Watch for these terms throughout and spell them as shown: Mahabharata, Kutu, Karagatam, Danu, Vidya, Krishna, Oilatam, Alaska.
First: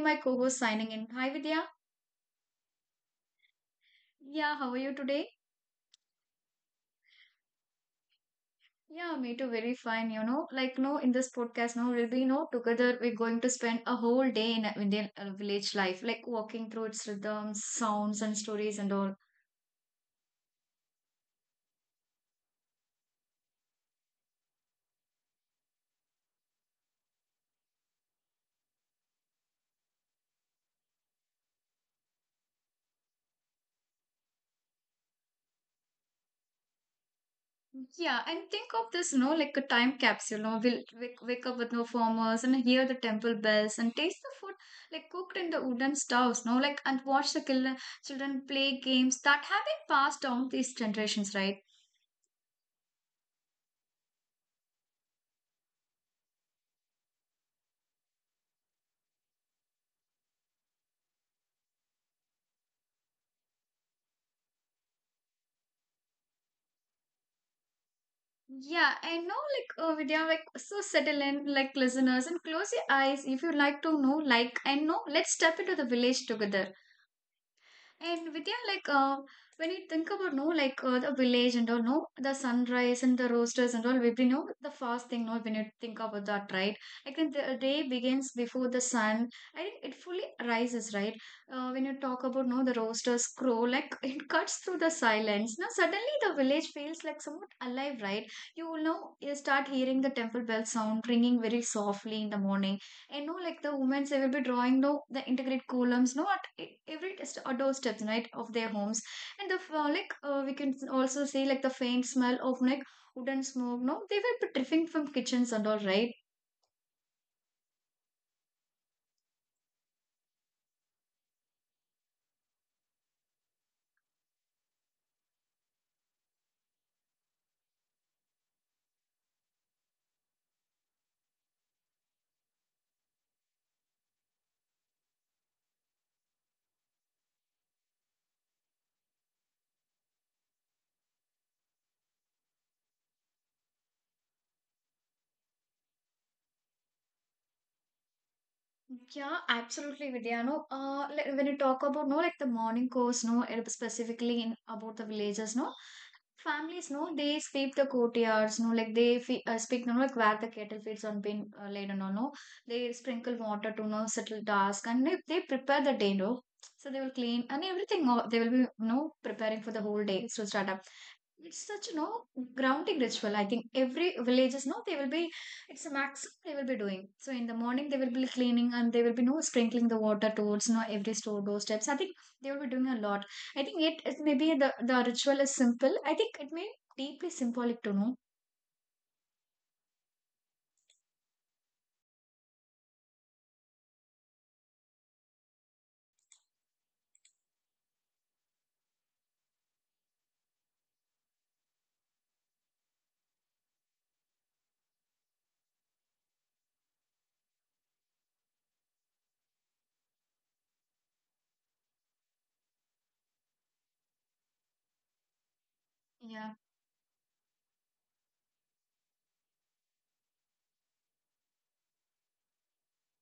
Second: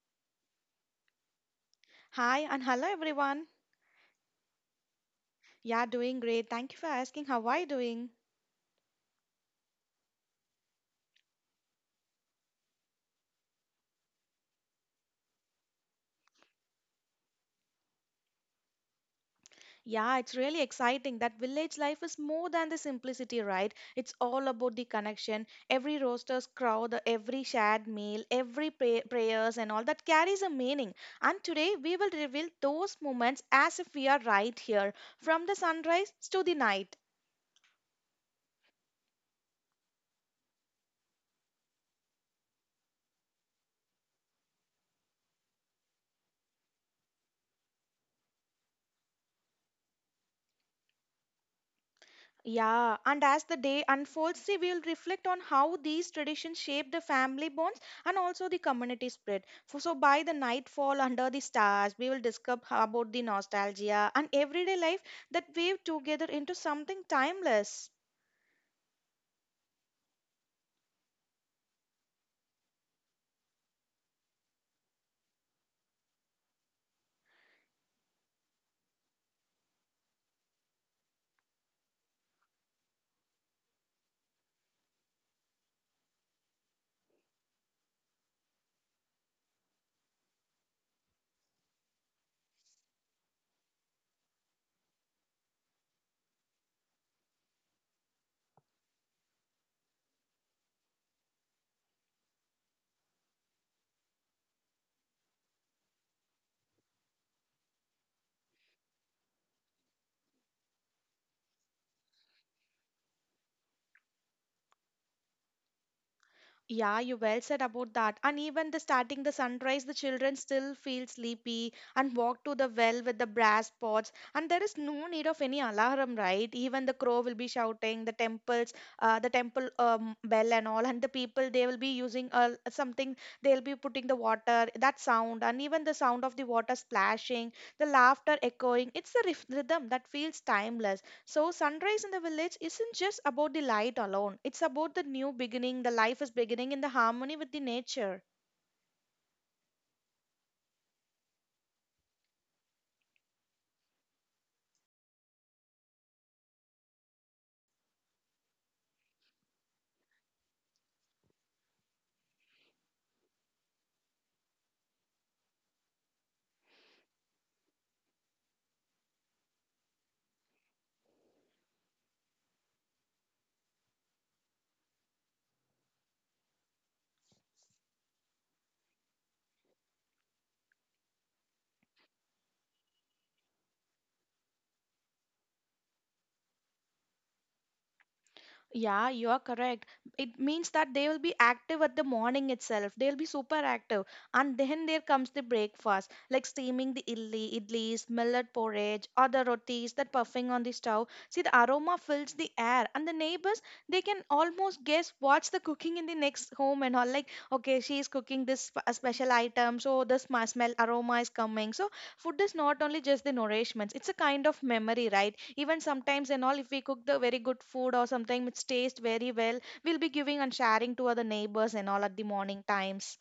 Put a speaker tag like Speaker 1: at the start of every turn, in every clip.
Speaker 1: my co-host signing in. Hi, Vidya.
Speaker 2: Hi and hello everyone.
Speaker 1: Yeah, how are you today?
Speaker 2: Yeah, doing great. Thank you for asking. How are you doing?
Speaker 1: Yeah, me too. Very fine. You know, like no, in this podcast, no, we'll be no together. We're going to spend a whole day in a Indian village life, like walking through its rhythms, sounds, and stories, and all.
Speaker 2: Yeah, it's really exciting that village life is more than the simplicity, right? It's all about the connection. Every roaster's crow, the every shared meal, every prayers and all that carries a meaning. And today we will reveal those moments as if we are right here, from the sunrise to the night.
Speaker 1: Yeah, and think of this, you know, like a time capsule. You know, we'll wake up with no farmers and hear the temple bells and taste the food like cooked in the wooden stoves, no, like and watch the children play games that have been passed down these generations, right?
Speaker 2: Yeah, and as the day unfolds, see, we will reflect on how these traditions shape the family bonds and also the community spirit. For, so, by the nightfall under the stars, we will discuss about the nostalgia and everyday life that weave together into something timeless.
Speaker 1: Yeah, I know, like Vidya, like so settle in, like listeners, and close your eyes if you like to know, like and know. Let's step into the village together. And Vidya, like when you think about no, like the village and all, no, the sunrise and the roosters and all, we you know the first thing, no, when you think about that, right? Like when the day begins before the sun, I think it fully rises, right? When you talk about no, the roosters crow, like it cuts through the silence. Now suddenly the village feels like somewhat alive, right? You will know, you start hearing the temple bell sound ringing very softly in the morning and no, like the women, they will be drawing no the integrate columns, no at every test or doorsteps, right, of their homes. And the like we can also see like the faint smell of like wooden smoke. No, they will be drifting from kitchens and all, right?
Speaker 2: Yeah, you well said about that. And even the starting the sunrise, the children still feel sleepy and walk to the well with the brass pots. And there is no need of any alarm, right? Even the crow will be shouting, the temples, the temple bell and all, and the people they will be using something. They'll be putting the water, that sound, and even the sound of the water splashing, the laughter echoing. It's a rhythm that feels timeless. So, sunrise in the village isn't just about the light alone, it's about the new beginning, the life is beginning in the harmony with the nature.
Speaker 1: Yeah, absolutely, Vidya. No, like when you talk about no, like the morning course, no, it was specifically in about the villages, no, families, no, they sweep the courtyards, no, like they fe speak, no, like where the cattle feeds on been laid, no, no, they sprinkle water to no settle dusk, and they prepare the day, no, so they will clean and everything. No, they will be no preparing for the whole day to start up. It's such, you know, grounding ritual. I think every villages, no, they will be, it's a maximum they will be doing. So in the morning, they will be cleaning and they will be, no, sprinkling the water towards, no, every store doorsteps. I think they will be doing a lot. I think it maybe the ritual is simple. I think it may deeply symbolic to know.
Speaker 2: Yeah, you are correct. It means that they will be active at the morning itself. They'll be super active. And then there comes the breakfast, like steaming the idlis, millet porridge, or the rotis that puffing on the stove. See, the aroma fills the air, and the neighbors, they can almost guess what's the cooking in the next home and all. Like, okay, she's cooking this a special item, so this smell aroma is coming. So food is not only just the nourishments, it's a kind of memory, right? Even sometimes and
Speaker 1: Yeah.
Speaker 2: all, if we cook the very good food or something which tastes very well, we'll be giving and sharing to other neighbors and all at the morning times.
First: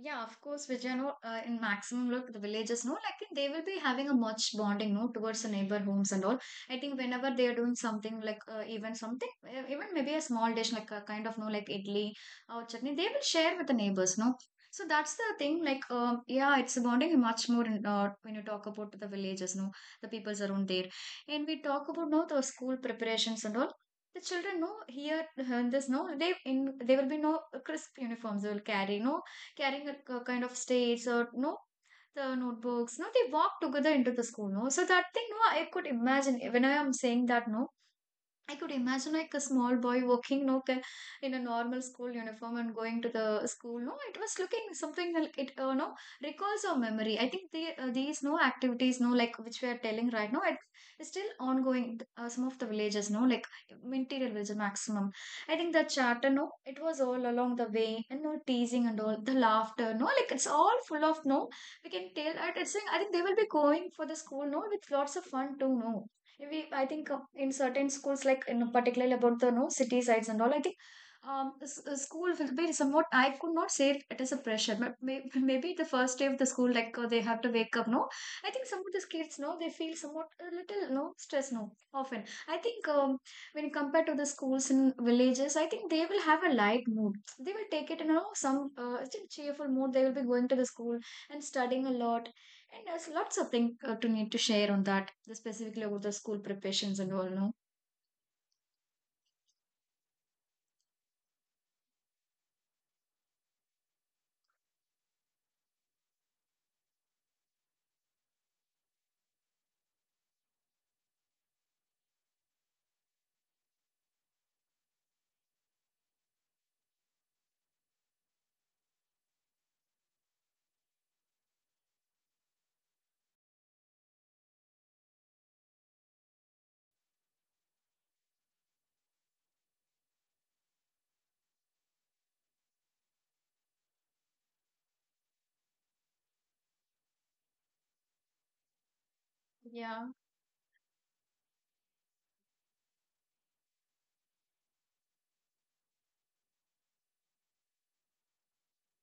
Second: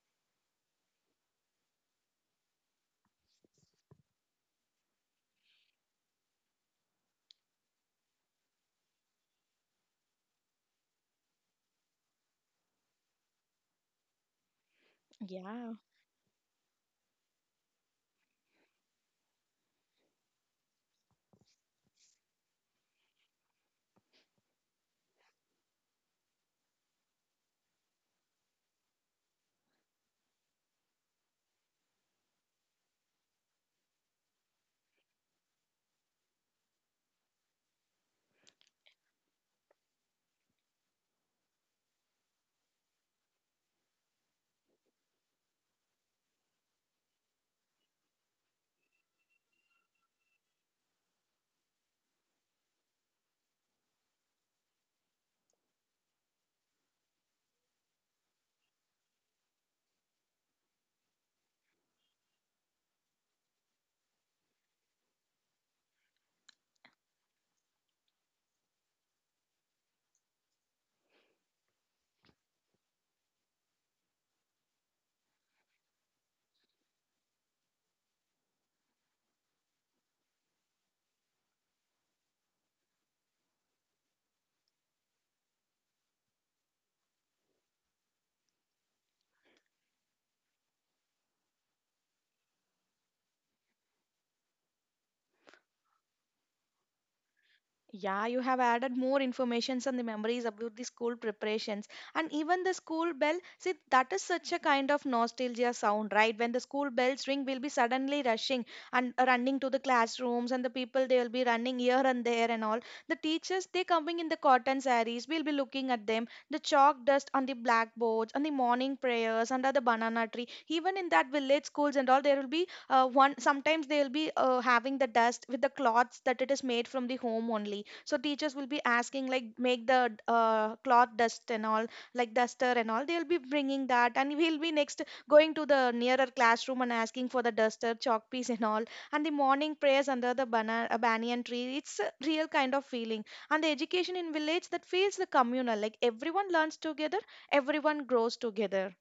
Speaker 1: Yeah, of course, Vijay, no, in maximum, look, the villagers know, like they will be having a much bonding, no, towards the neighbor homes and all. I think whenever they are doing something, like even something, even maybe a small dish, like a kind of, no, like idli or chutney, they will share with the neighbors, no. So that's the thing,
Speaker 2: Yeah.
Speaker 1: like, yeah, it's bonding much more in, when you talk about the villages, no, the peoples around there. And we talk about, no, the school preparations and all. The children know here, this no, they in they will be no crisp uniforms they will carry, no carrying a kind of states or no the notebooks no they walk together into the school no so that thing no I could imagine when I am saying that no I could imagine like a small boy walking no, in a normal school uniform and going to the school. No, it was looking something like it, no, recalls our memory. I think the, these no activities, no, like which we are telling right now, it's still ongoing. Some of the villages, no, like interior village maximum. I think the chatter, no, it was all along the way and no teasing and all the laughter, no, like it's all full of no. We can tell, I it's saying, I think they will be going for the school, no, with lots of fun too, no we I think in certain schools like in particularly about the no city sides and all I think school will be somewhat I could not say it, it is a pressure but may, maybe the first day of the school like they have to wake up no I think some of these kids no they feel somewhat a little no stress no often I think when compared to the schools in villages I think they will have a light mood they will take it in you know, some it's a cheerful mood they will be going to the school and studying a lot and there's lots of things to need to share on that, specifically about the school preparations and all, no?
Speaker 2: Yeah, you have added more informations and the memories about the school preparations and even the school bell. See, that is such a kind of nostalgia sound, right? When the school bells ring, we'll be suddenly rushing and running to the classrooms, and the people they will be running here and there and all. The teachers they coming in the cotton sarees. We'll be looking at them. The chalk dust on the blackboards, on the morning prayers under the banana tree. Even in that village schools and all, there will be one, sometimes they'll be having the dust with the cloths that it is made from the home only, so teachers will be asking like make the cloth dust and all, like duster and all, they'll be bringing that, and we'll be next going to the nearer classroom and asking for the duster chalk piece and all. And the morning
Speaker 1: Yeah.
Speaker 2: prayers under the banyan tree, it's a real kind of feeling. And the education in village that feels the communal, like everyone learns together, everyone grows together.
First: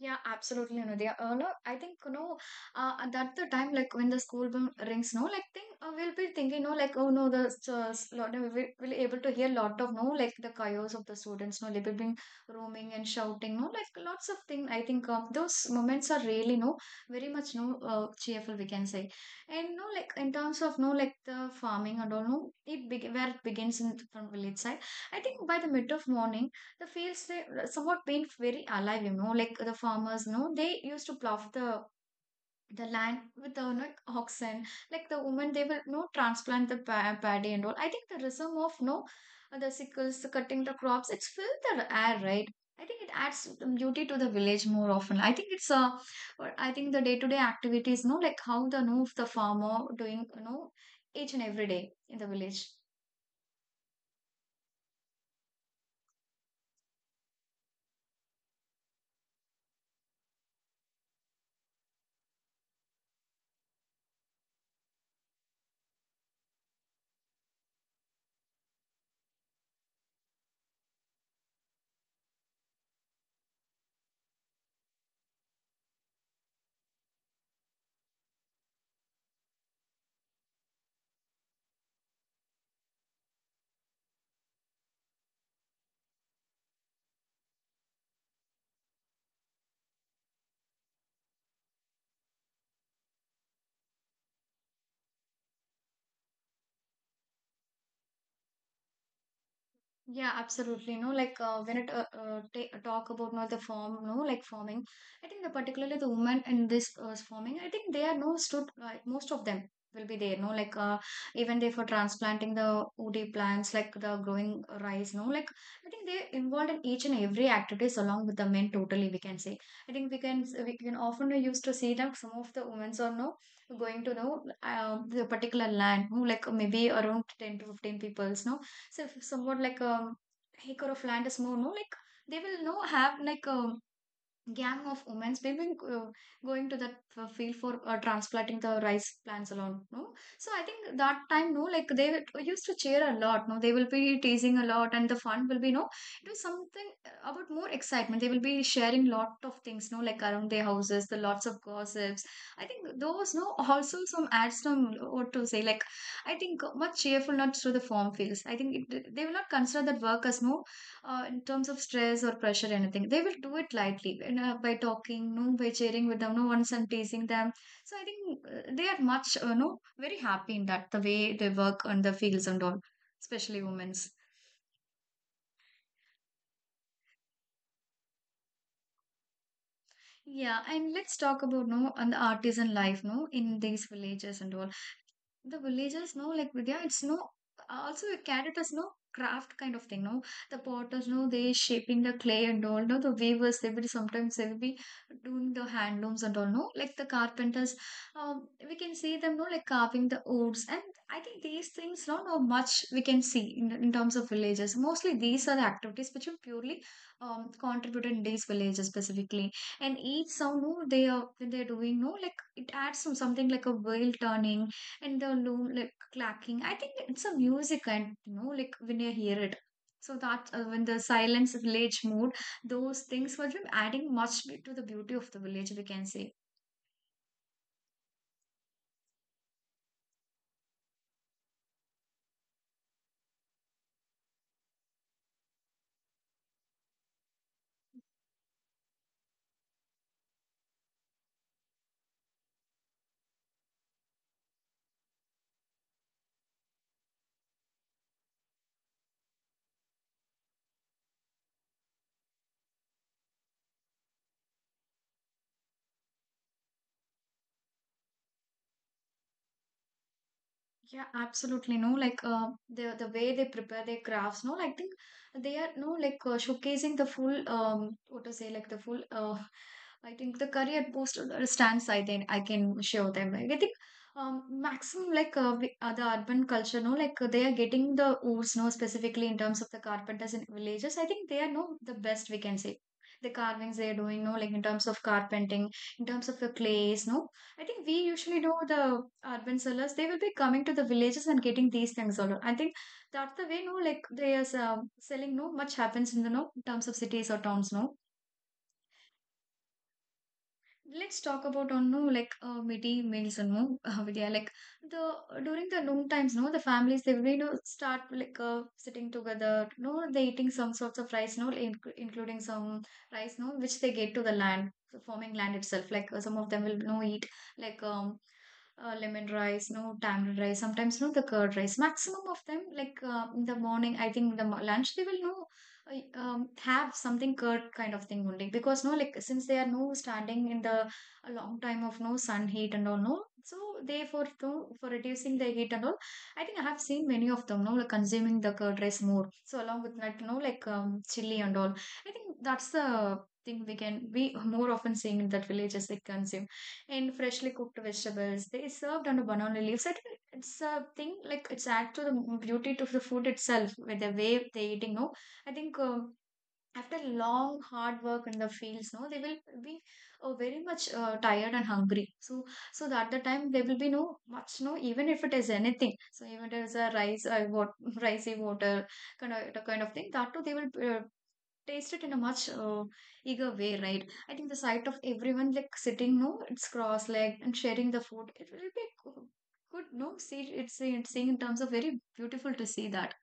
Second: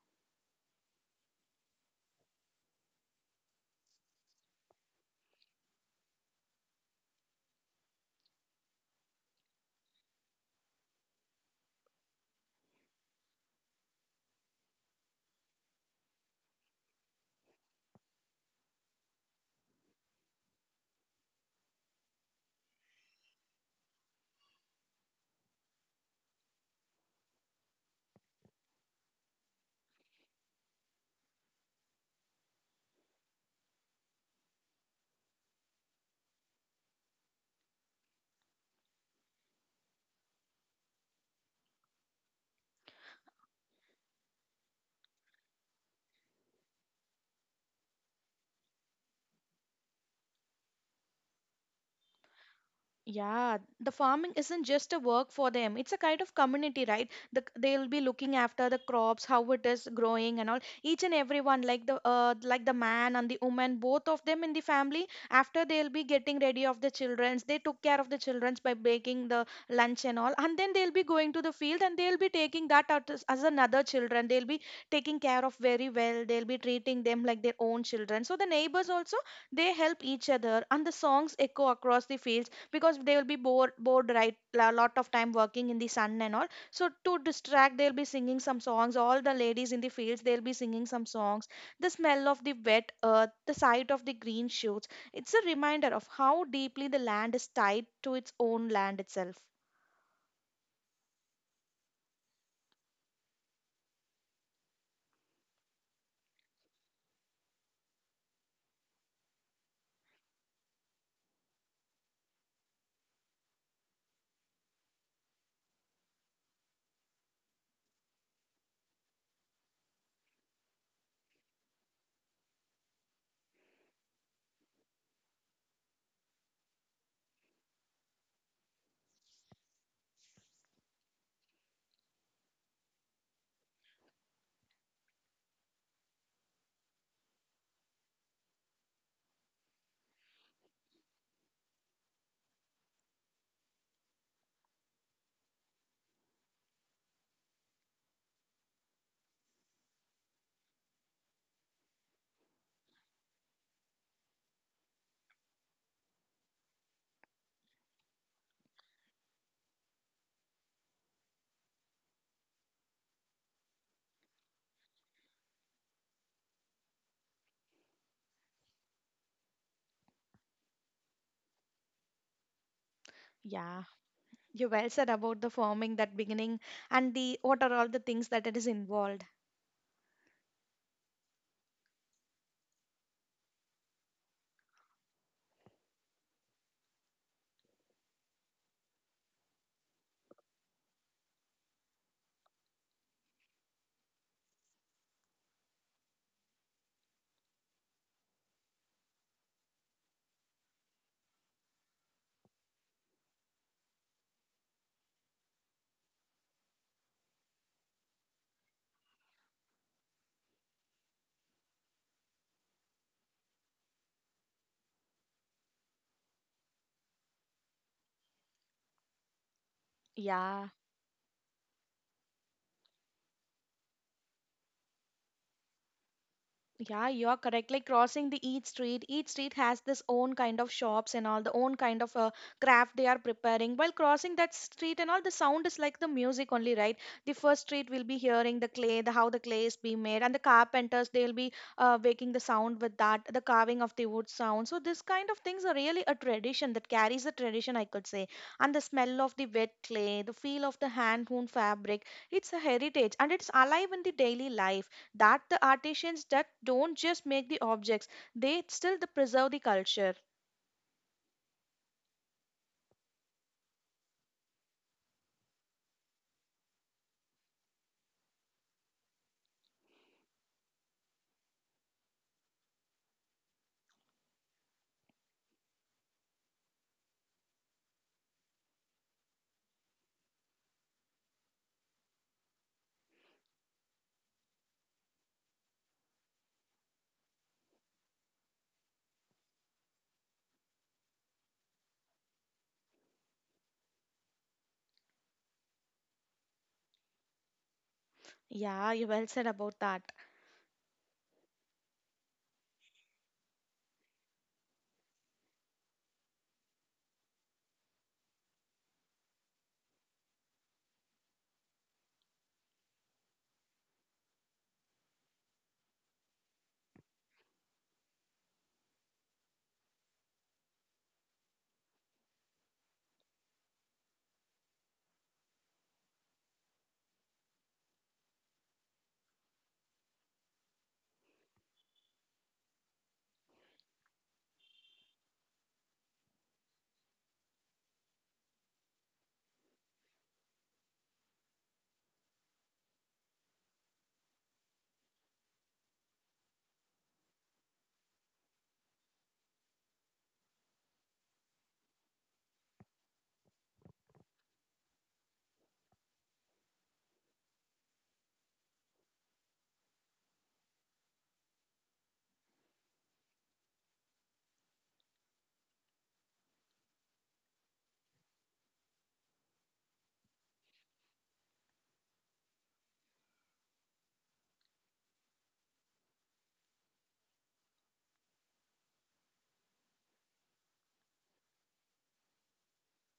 Speaker 1: Yeah, absolutely, Anudia. No, I think no. That the time like when the school bell rings, no, like thing we'll be thinking, no, like oh no, the lot of, we will able to hear lot of no, like the chaos of the students, no, they will be roaming and shouting, no, like lots of thing. I think those moments are really no, very much no, cheerful we can say, and no, like in terms of no, like the farming and all, no, it be where it begins in from village side. I think by the mid of morning the fields they somewhat been very alive you know like the farmers you know they used to plow the land with the you know, oxen like the women they will you know transplant the paddy and all I think the rhythm of you know the sickles the cutting the crops it's filled the air right I think it adds beauty to the village more often I think it's a or I think the day-to-day activities you know like how the you know, the farmer doing you know each and every day in the village.
Speaker 2: Yeah, the farming isn't just a work for them. It's a kind of community, right? The, they'll be looking after the crops, how it is growing, and all. Each and everyone, like the man and the woman, both of them in the family. After they'll be getting ready of the childrens, they took care of the childrens by baking the lunch and all, and then they'll be going to the field and they'll be taking that out as another children. They'll be taking care of very well. They'll be treating them like their own children. So the neighbors also they help each other, and the songs echo across the fields, because they will be bored, right? A lot of time working in the sun and all, so to distract they'll be singing some songs. All the ladies in the fields, they'll be singing some songs. The smell of the wet earth, the sight of the green shoots, it's a reminder of how deeply the land is tied to its own land itself.
Speaker 1: Yeah, absolutely. No, like when it ta talk about now the form, no, like forming. I think the particularly the women in this forming. I think they are no stood. Most of them will be there. No, like even they for transplanting the OD plants, like the growing rice. No, like I think they involved in each and every activities along with the men. Totally, we can say. I think we can often used to see that some of the women's are no going to know the particular land. No, like maybe around 10 to 15 peoples. No so if somewhat like a acre of land is more no like they will no have like gang of women we've uh, going to that field for transplanting the rice plants alone no so I think that time no like they used to cheer a lot no they will be teasing a lot and the fun will be no it was something about more excitement they will be sharing lot of things no like around their houses the lots of gossips I think those no also some adds some what to say like I think much cheerfulness to the farm fields I think it, they will not consider that work as no in terms of stress or pressure, anything, they will do it lightly you know, by talking, no, by cheering with them, no, once I'm teasing them. So I think they are much, no, very happy in that the way they work on the fields and all, especially
Speaker 2: Yeah,
Speaker 1: women's.
Speaker 2: you well said about the farming, that beginning and the what are all the things that it is involved.
Speaker 1: Yeah, and let's talk about no on the artisan life, no, in these villages and all. The villagers know, like Vidya, it's no also a carrot is no craft kind of thing, no? The potters know they shaping the clay and all, no? The weavers they will sometimes they will be doing the hand looms and all, no? Like the carpenters, we can see them, no, like carving the woods, and I think these things, no, no much we can see in terms of villages. Mostly these are the activities which are purely contributed in these villages specifically, and each sound, no, they are when they're doing, no, like it adds some something like a wheel turning and the loom like clacking. I think it's a music, and you know, like when you hear it. So that
Speaker 2: Yeah.
Speaker 1: when the silence village mood, those things were adding much to the beauty of the village, we can say.
Speaker 2: Yeah, you are correct. Like crossing the each street has this own kind of shops and all, the own kind of craft they are preparing. While crossing that street and all, the sound is like the music only, right? The first street will be hearing the clay, the how the clay is being made, and the carpenters they'll be making the sound with that, the carving of the wood sound. So this kind of things are really a tradition that carries a tradition, I could say. And the smell of the wet clay, the feel of the hand-woven fabric, it's a heritage and it's alive in the daily life, that the artisans that don't just make the objects, they still the preserve the culture.
Speaker 1: Yeah, absolutely. No, like the way they prepare their crafts. No, I think they are no like showcasing the full what to say like the full I think the career post stance I think I can show them. Like, I think maximum like the urban culture. No, like they are getting the oods. No, specifically in terms of the carpenters in villages. I think they are no the best we can say. The carvings they are doing. No, like in terms of carpenting, in terms of the clays. No. I think we usually know the urban sellers. They will be coming to the villages and getting these things all. I think that's the way. No, like they are selling. No, much happens in the no terms of cities or towns. No,
Speaker 2: Yeah, you well said about that.
Speaker 1: let's talk about on no like midday meals and no Vidya, like the during the noon times, no, the families they will start like sitting together, no, they eating some sorts of rice, no, including some rice, no, which they get to the land, farming land itself, like some of them will no eat like lemon rice, no, tamarind rice, sometimes no the curd rice. Maximum of them, like in the morning, I think in the lunch they will no have something curd kind of thing only because no like since they are no standing in the a long time of no sun heat and all, no, so they for for reducing the heat and all. I think I have seen many of them no like consuming the curd rice more so along with like no like chili and all. I think that's the thing we more often seeing in that villages they consume, and freshly cooked vegetables they served on a banana leaves. I think it's a thing like it's add to the beauty to the food itself with the way they eating, no. I think after long hard work in the fields, no, they will be very much tired and hungry. So that the time there will be no much, no, even if it is anything. So, even if it is a rice, what ricey water kind of thing, that too they will uh, taste it in a much eager way, right? I think the sight of everyone like sitting, no, it's cross-legged and sharing the food. It will be good, no, see, it's seeing in terms of very beautiful to see that.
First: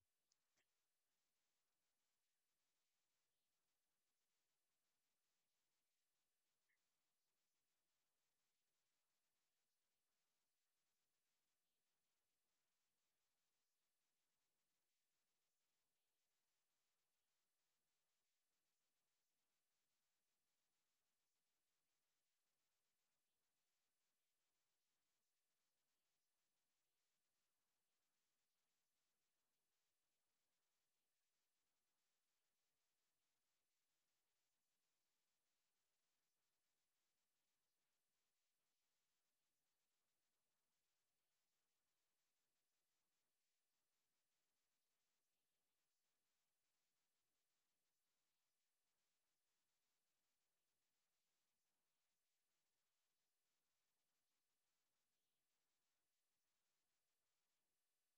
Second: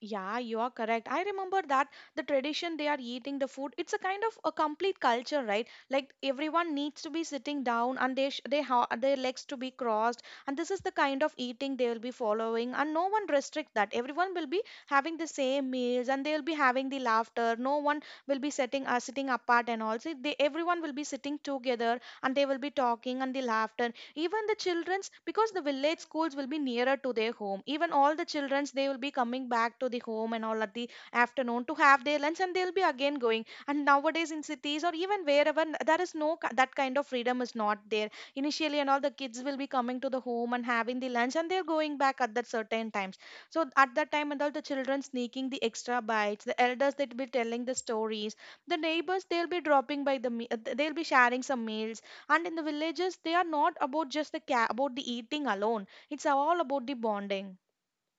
Speaker 2: Yeah, you are correct. I remember that the tradition they are eating the food, it's a kind of a complete culture, right? Like everyone needs to be sitting down and they their legs to be crossed, and this is the kind of eating they will be following, and no one restrict that. Everyone will be having the same meals, and they will be having the laughter. No one will be sitting sitting apart and all. See, they everyone will be sitting together, and they will be talking and the laughter, even the children's, because the village schools will be nearer to their home, even all the children's they will be coming back to the home and all at the afternoon to have their lunch and they'll be again going. And nowadays in cities or even wherever there is no that kind of freedom is not there. Initially and all the kids will be coming to the home and having the lunch and they're going back at that certain times. So at that time and all, the children sneaking the extra bites, the elders they'll be telling the stories, the neighbors they'll be dropping by, the they'll be sharing some meals, and in the villages they are not about just the about the eating alone, it's all about the bonding.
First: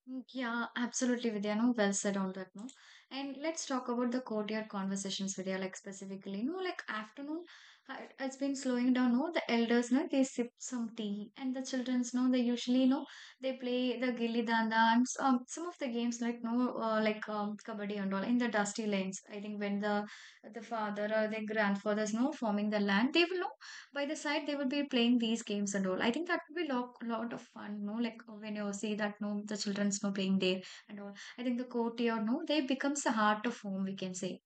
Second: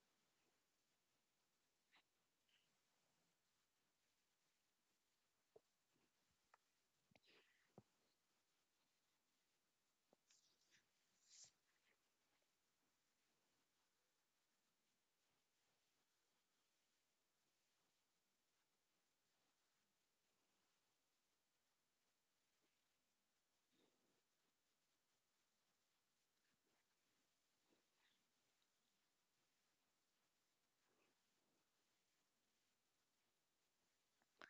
Speaker 1: Mm, yeah, absolutely, Vidya. No, well said on that. No, and let's talk about the courtyard conversations, Vidya. Like specifically, no, like afternoon, it's been slowing down. No, the elders, no, they sip some tea, and the childrens, no, they usually, no, they play the gilli danda and some of the games like no, like kabaddi and all in the dusty lanes. I think when the father or the grandfathers, no, forming the land, they will no, by the side they would be playing these games and all. I think that would be lot, lot of fun, no, like when you see that, no, the children's no playing there and all. I think the courtyard, no, they becomes the heart of home, we can say.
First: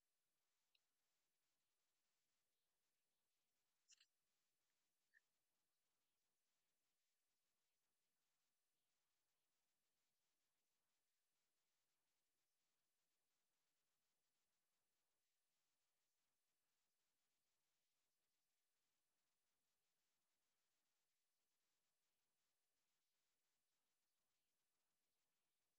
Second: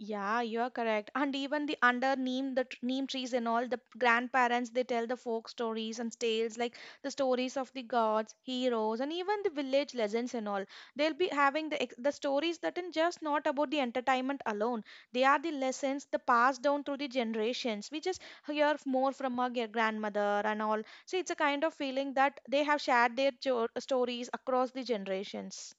Speaker 2: Yeah, you're correct. And even the under neem, the neem trees and all, the grandparents they tell the folk stories and tales, like the stories of the gods, heroes, and even the village legends and all. They'll be having the the stories that are just not about the entertainment alone. They are the lessons the passed down through the generations. We just hear more from our grandmother and all. So it's a kind of feeling that they have shared their stories across the generations.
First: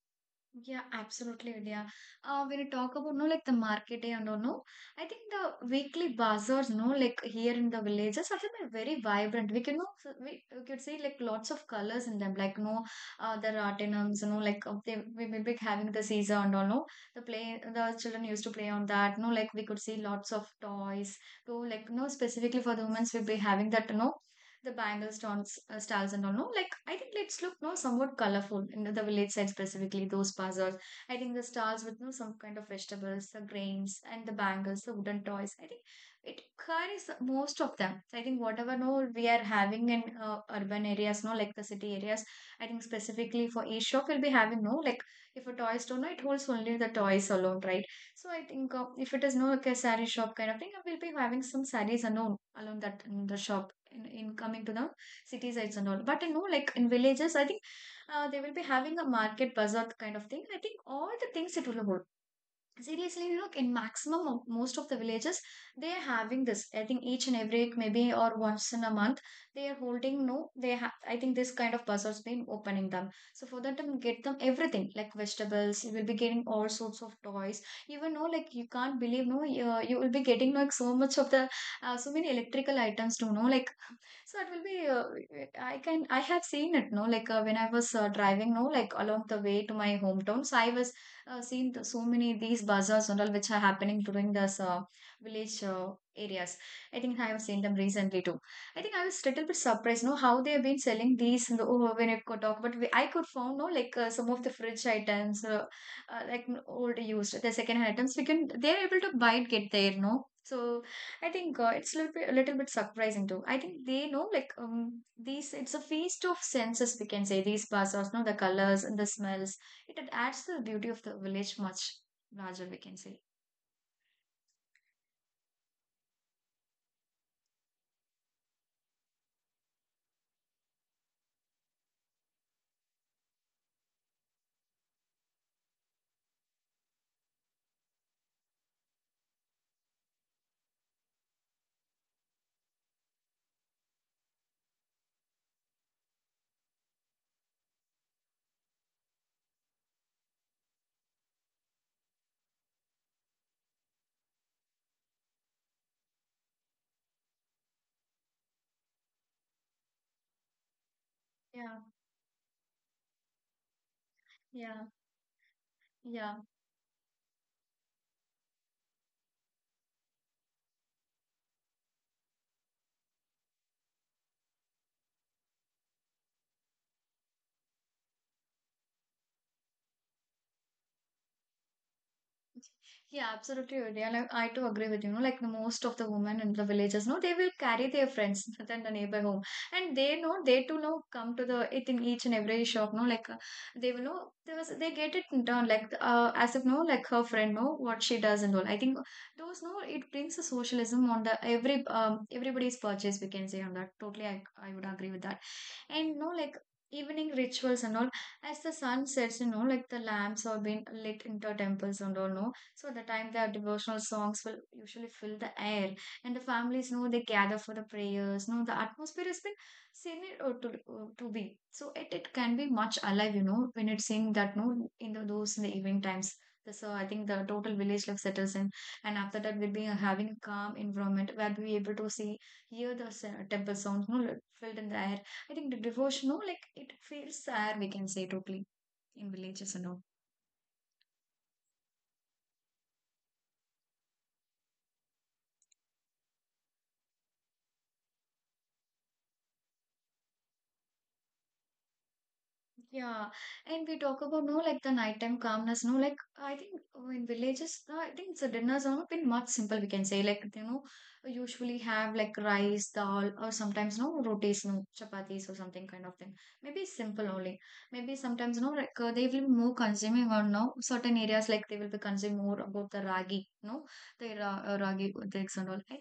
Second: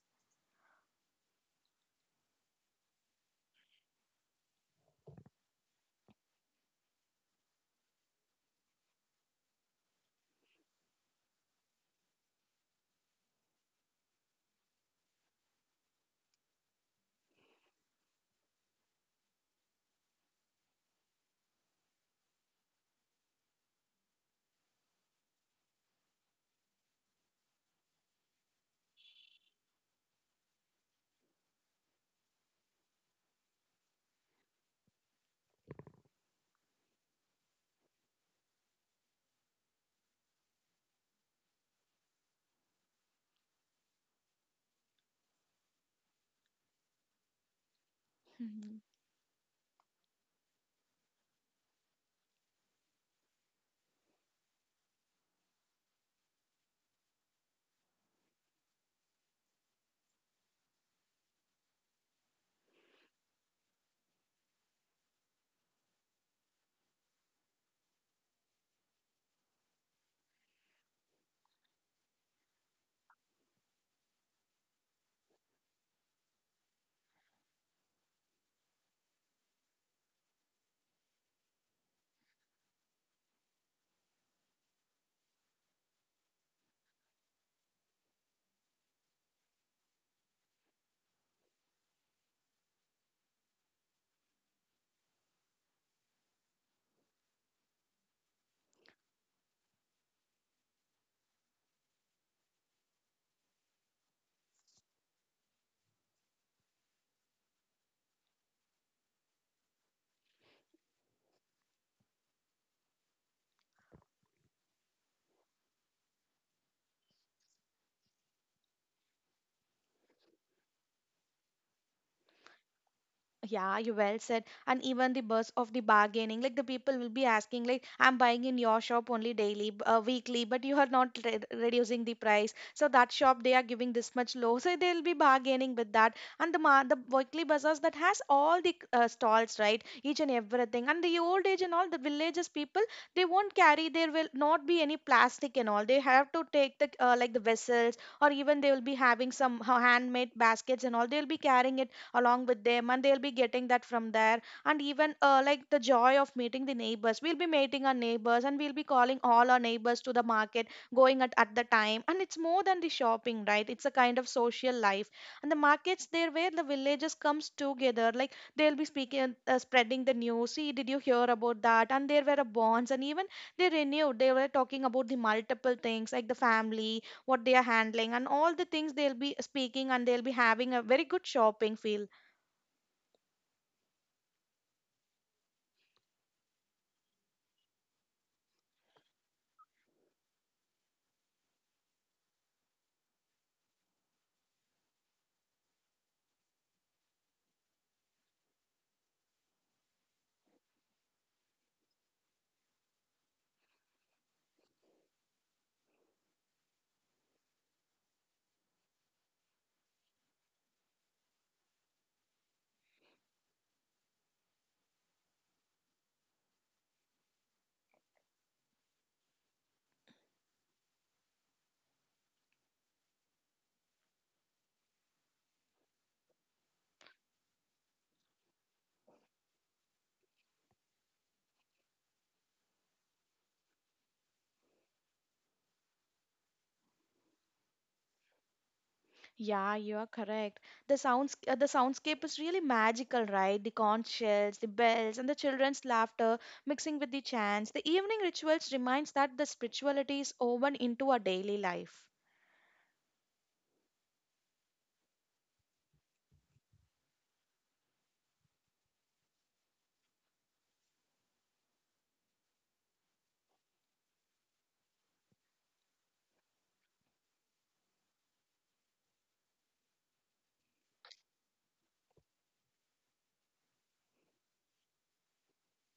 Speaker 1: Yeah, absolutely, Vidya. When you talk about no, like the market day and all, no, I think the weekly bazaars, no, like here in the villages, are like very vibrant. We can, no, we could see like lots of colors in them, like no, the ratinums, like they we will be having the Caesar and all, no, the play the children used to play on that, no, like we could see lots of toys. So like no, specifically for the women's, we'll be having that, no, the bangle stones, styles and all. No, like I think let's look no somewhat colorful in the village side, specifically those puzzles. I think the stars with no some kind of vegetables, the grains and the bangles, the wooden toys. I think it carries most of them. I think whatever no we are having in urban areas, no like the city areas. I think specifically for each shop will be having no like if a toy store, no it holds only the toys alone, right? So I think if it is no like a saree shop kind of thing, I will be having some saris alone that in the shop in coming to the city sides and all. But you know, like in villages, I think they will be having a market bazaar kind of thing. I think all the things it will hold. Seriously, look in maximum of most of the villages, they are having this. I think each and every week, maybe or once in a month, they are holding no. They have. I think this kind of bazaars been opening them. So for that, get them everything like vegetables. You will be getting all sorts of toys. Even no, like you can't believe, no. You will be getting like so much of the so many electrical items to know like so it will be. I can. I have seen it. No, like when I was driving. No, like along the way to my hometown. So I was seeing the, so many these bazaars and all which are happening during this village areas. I think I have seen them recently too. I think I was little bit surprised. No, how they have been selling these. In the, oh, when it could talk, but I could found no like some of the fridge items, like old used the second hand items. We can. They are able to buy it, get there. No. So I think it's a little bit surprising too. I think they know like these it's a feast of senses, we can say, these bazaars, no the colors and the smells. It adds to the beauty of the village much larger, we can say.
Speaker 2: Yeah, you well said. And even the buzz of the bargaining, like the people will be asking, like, I'm buying in your shop only daily, weekly, but you are not reducing the price. So that shop they are giving this much low, so they'll be bargaining with that. And the the weekly bazaars that has all the stalls, right? Each and everything. And the old age and all the villages people, they won't carry. There will not be any plastic and all. They have to take the like the vessels, or even they will be having some handmade baskets and all. They'll be carrying it along with them and they'll be getting that from there. And even like the joy of meeting the neighbors, we'll be meeting our neighbors and we'll be calling all our neighbors to the market, going at the
Speaker 1: Yeah,
Speaker 2: time, and it's more than the shopping, right? It's a kind of social
Speaker 1: yeah,
Speaker 2: life. And the markets there
Speaker 1: yeah.
Speaker 2: where the villagers comes together, like they'll be speaking spreading the news, see, did you hear about that, and there were a bonds, and even they renewed, they were talking about the multiple things like the family, what they are handling and all the things they'll be speaking, and they'll be having a very good shopping feel.
Speaker 1: Yeah, absolutely right. Yeah, like, I too agree with you. Know, like the most of the women in the villages, no, they will carry their friends than the neighbor home, and they know they too know come to the it in each and every shop. No, like they will know there was they get it done like as if no like her friend know what she does and all. I think those no it brings a socialism on the every everybody's purchase, we can say on that. Totally, I would agree with that, and no like. Evening rituals and all, as the sun sets, you know, like the lamps are being lit into temples and all, no, so at the time the devotional songs will usually fill the air, and the families know they gather for the prayers. No, the atmosphere has been seen it to to be so it can be much alive, you know, when it's seen that no in the, those in the evening times. The, so I think the total village life settles in, and after that we'll be having a calm environment where we'll be able to see hear the temple sounds, no, like, filled in the air. I think the devotion, no, like it fills the air. We can say totally in villages
Speaker 2: Yeah,
Speaker 1: and
Speaker 2: you
Speaker 1: all.
Speaker 2: are correct. The sounds, the soundscape is really magical, right? The conch shells, the bells, and the children's laughter mixing with the chants. The evening rituals reminds that the spirituality is woven into our daily life.
Speaker 1: Yeah, and we talk about no like the nighttime calmness, no like I think in villages, I think the dinners are been much simple. We can say like you know usually have like rice, dal, or sometimes no rotis, no chapatis or something kind of thing. Maybe simple only. Maybe sometimes no like they will be more consuming or no certain areas like they will be consuming more about the ragi, no the ra ragi drinks and all. I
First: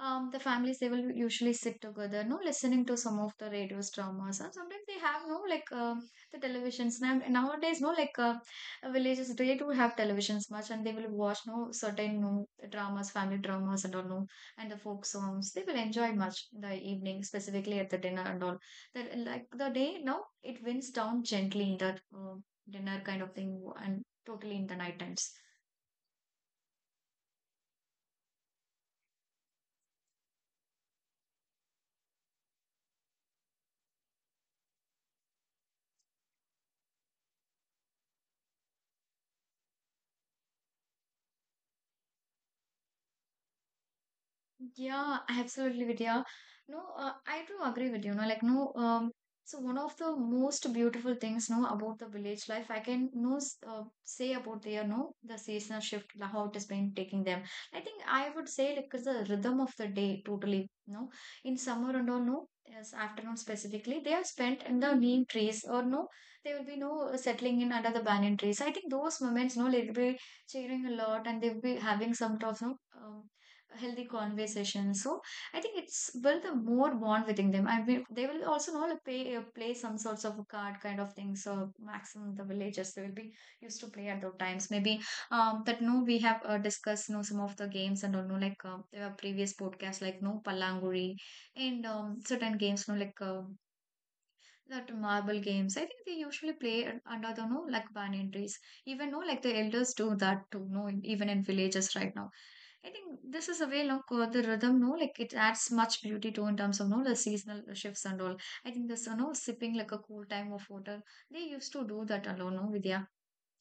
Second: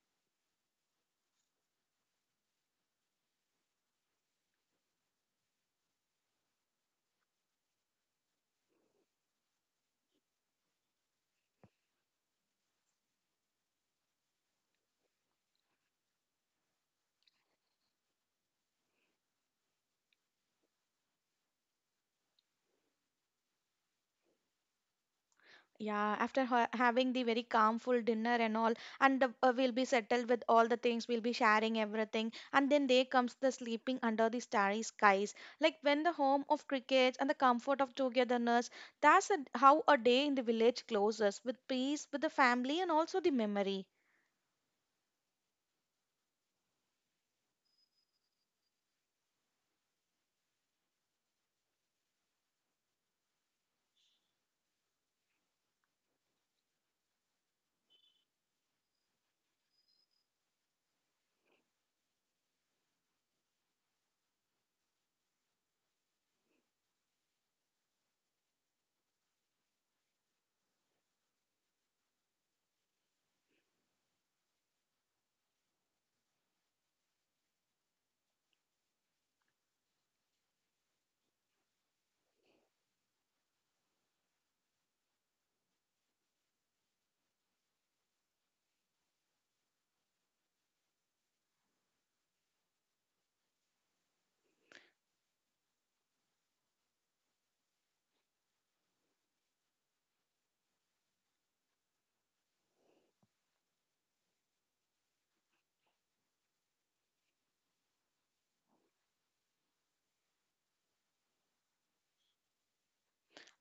Speaker 1: the families they will usually sit together no listening to some of the radios dramas and sometimes they have no like the televisions now nowadays no like villages they do have televisions much and they will watch no certain no dramas family dramas and all no and the folk songs they will enjoy much in the evening specifically at the dinner and all that like the day no it winds down gently in that dinner kind of thing and totally in the night times.
Speaker 2: Yeah, after ha having the very calmful dinner and all, and the, we'll be settled with all the things, we'll be sharing everything, and then there comes the sleeping under the starry skies. Like when the home of crickets and the comfort of togetherness, that's a, how a day in the village closes with peace, with the family, and also the memory.
Speaker 1: Yeah, absolutely, Vidya. No, I do agree with you. No, like no. So one of the most beautiful things, no, about the village life, I can no say about their no the seasonal shift, how it has been taking them. I think I would say like 'cause the rhythm of the day totally. No, in summer and all, no, as afternoon specifically, they are spent in the neem trees or no, they will be no settling in under the banyan trees. I think those moments, no, they'll be cheering a lot and they'll be having some talks, no. um, Healthy conversation. So I think it's build a more bond within them. I mean, they will also know like play some sorts of a card kind of thing. So maximum the villagers they will be used to play at those times. Maybe that no we have discussed no some of the games and all no like there were previous podcasts like no palanguri and certain games no like. That marble games. I think they usually play under the no like banyan trees. Even no like the elders do that too. No, even in villages right now. I think this is a way like the rhythm. No, like it adds much beauty to in terms of no the seasonal shifts and all. I think this you know sipping like a cool time of water. They used to do that alone. No, Vidya.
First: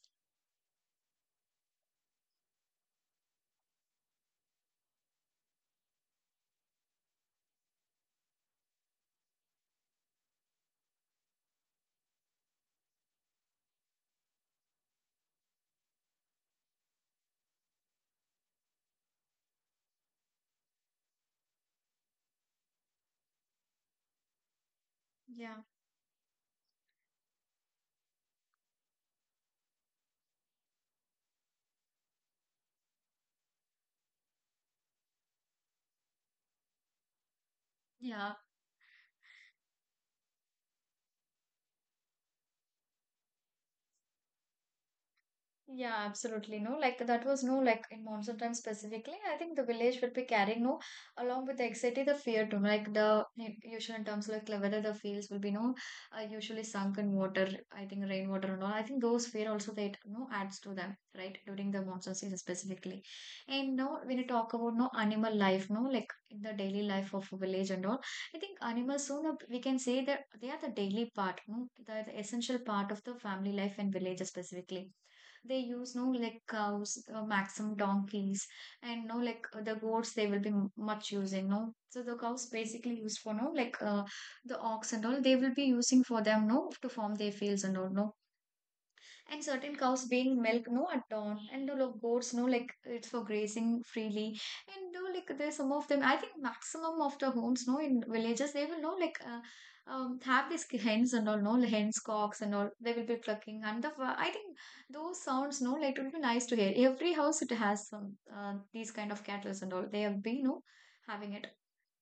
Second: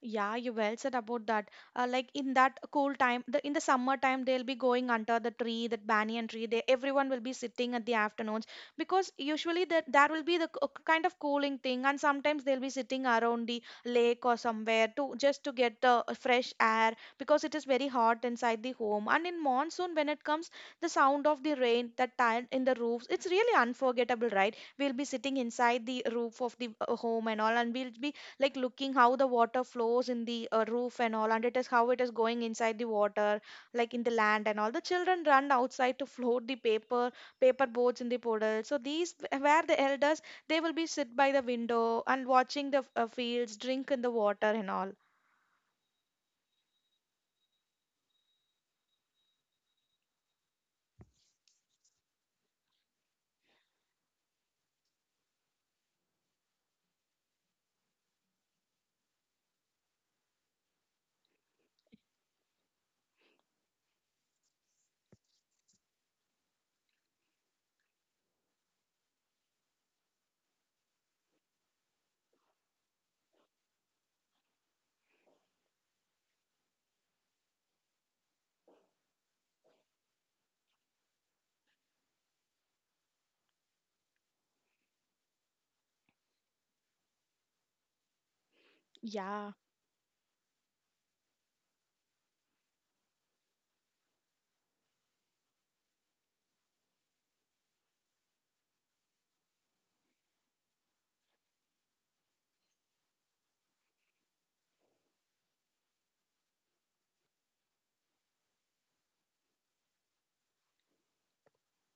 Speaker 2: Yeah, you well said about that. Like in that cool time, the in the summer time, they'll be going under the tree, that banyan tree. They everyone will be sitting at the afternoons because usually that there will be the kind of cooling thing, and sometimes they'll be sitting around the lake or somewhere to just to get the fresh air because it is very hot inside the home. And in monsoon, when it comes, the sound of the rain that tile in the roofs, it's really unforgettable, right? We'll be sitting
Speaker 1: Yeah.
Speaker 2: inside the roof of the home and all, and we'll be like looking how the water flows in the roof and all and it is how it is going inside the water like in the land and all the children run outside to float the paper boats in the
Speaker 1: Yeah.
Speaker 2: puddle. So these where the elders, they will be sit by the window and watching the fields drink in the water and all.
Speaker 1: Yeah, absolutely. No, like that was no, like in monsoon time specifically. I think the village will be carrying no, along with the anxiety, the fear too. No, like the usual in terms like whether the fields will be no, usually sunk in water. I think rainwater and all. I think those fear also that no adds to them, right? During the monsoon season specifically. And now when you talk about no animal life, no, like in the daily life of a village and all, I think animals soon we can say that they are the daily part, no, the essential part of the family life in villages specifically they use no like cows maximum donkeys and no like the goats they will be much using no so the cows basically used for no like the ox and all they will be using for them no to form their fields and all no and
Speaker 2: Yeah.
Speaker 1: certain cows being milk no at dawn and the like, goats no like it's for grazing freely and no like there's some of them I think maximum of the homes no in villages they will no like have these hens and all no like, hens cocks and all they will be clucking and the I think those sounds no like it would be nice to hear every house it has some these kind of cattle and all they have been no having it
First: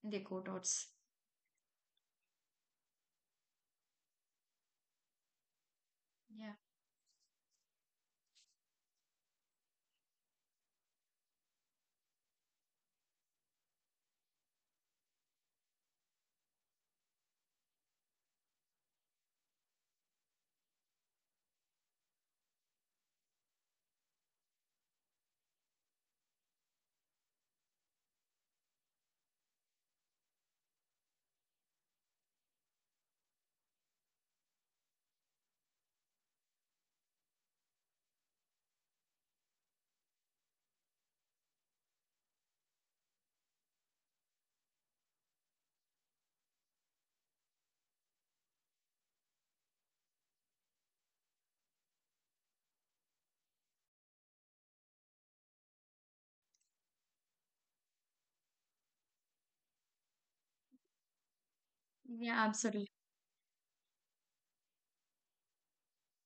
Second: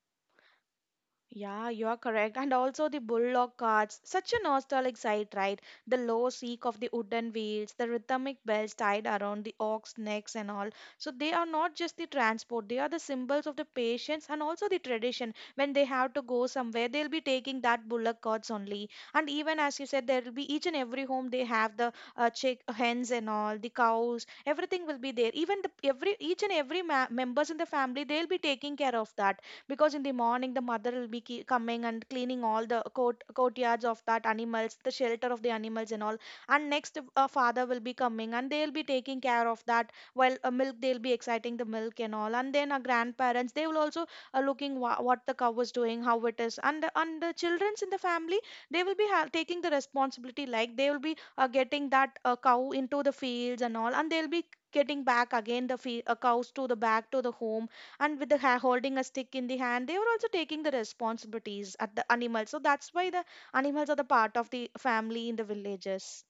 Speaker 1: in their courtyards.
Speaker 2: Yeah, you are correct. And also the bullock carts, such a nostalgic sight, right? The low
Speaker 1: Yeah,
Speaker 2: seek of the wooden wheels, the rhythmic bells tied around the ox necks and all. So they are not just the transport, they are the symbols of the patience and also the tradition. When they have to go somewhere, they'll be taking that bullock carts only. And even as you said, there will be each and every home they have the chick hens and all, the cows, everything will be there. Even the every each and every members in the family, they'll be taking care of that because in the morning the mother will be coming and cleaning all the courtyards of that animals, the shelter of the animals and all. And next, father will be coming and they'll be taking care of that, while milk they'll be exciting the milk and all. And then our grandparents, they will also looking what the cow is doing, how it is. And and the children's in the family, they will be taking the responsibility, like they will be getting that cow into the fields and all, and they'll be getting back again the cows to the back to the home. And with the holding a stick in the hand, they were also taking the responsibilities at the
Speaker 1: yeah,
Speaker 2: animals. So
Speaker 1: absolutely.
Speaker 2: that's why the animals are the part of the family in the villages.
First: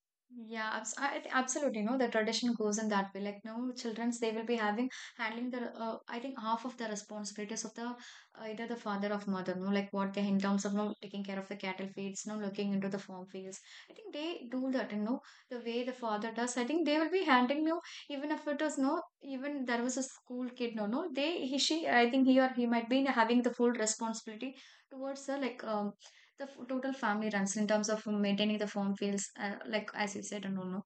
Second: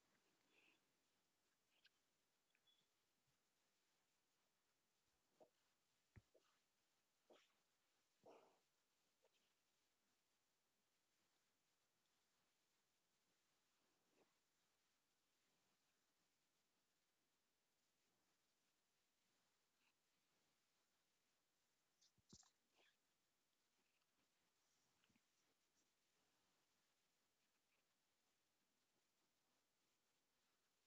Speaker 1: Yeah, abs I absolutely. No, the tradition goes in that way. Like, no, childrens they will be having handling the I think half of the responsibilities of the either the father of mother. No, like what they in terms of no taking care of the cattle fields, no looking into the farm fields. I think they do that. You know, the way the father does. I think they will be handling you even if it was no. Even there was a school kid. No, no, they he she. I think he or he might be having the full responsibility towards the like the total family runs in terms of maintaining the farm fields like as you said and all no.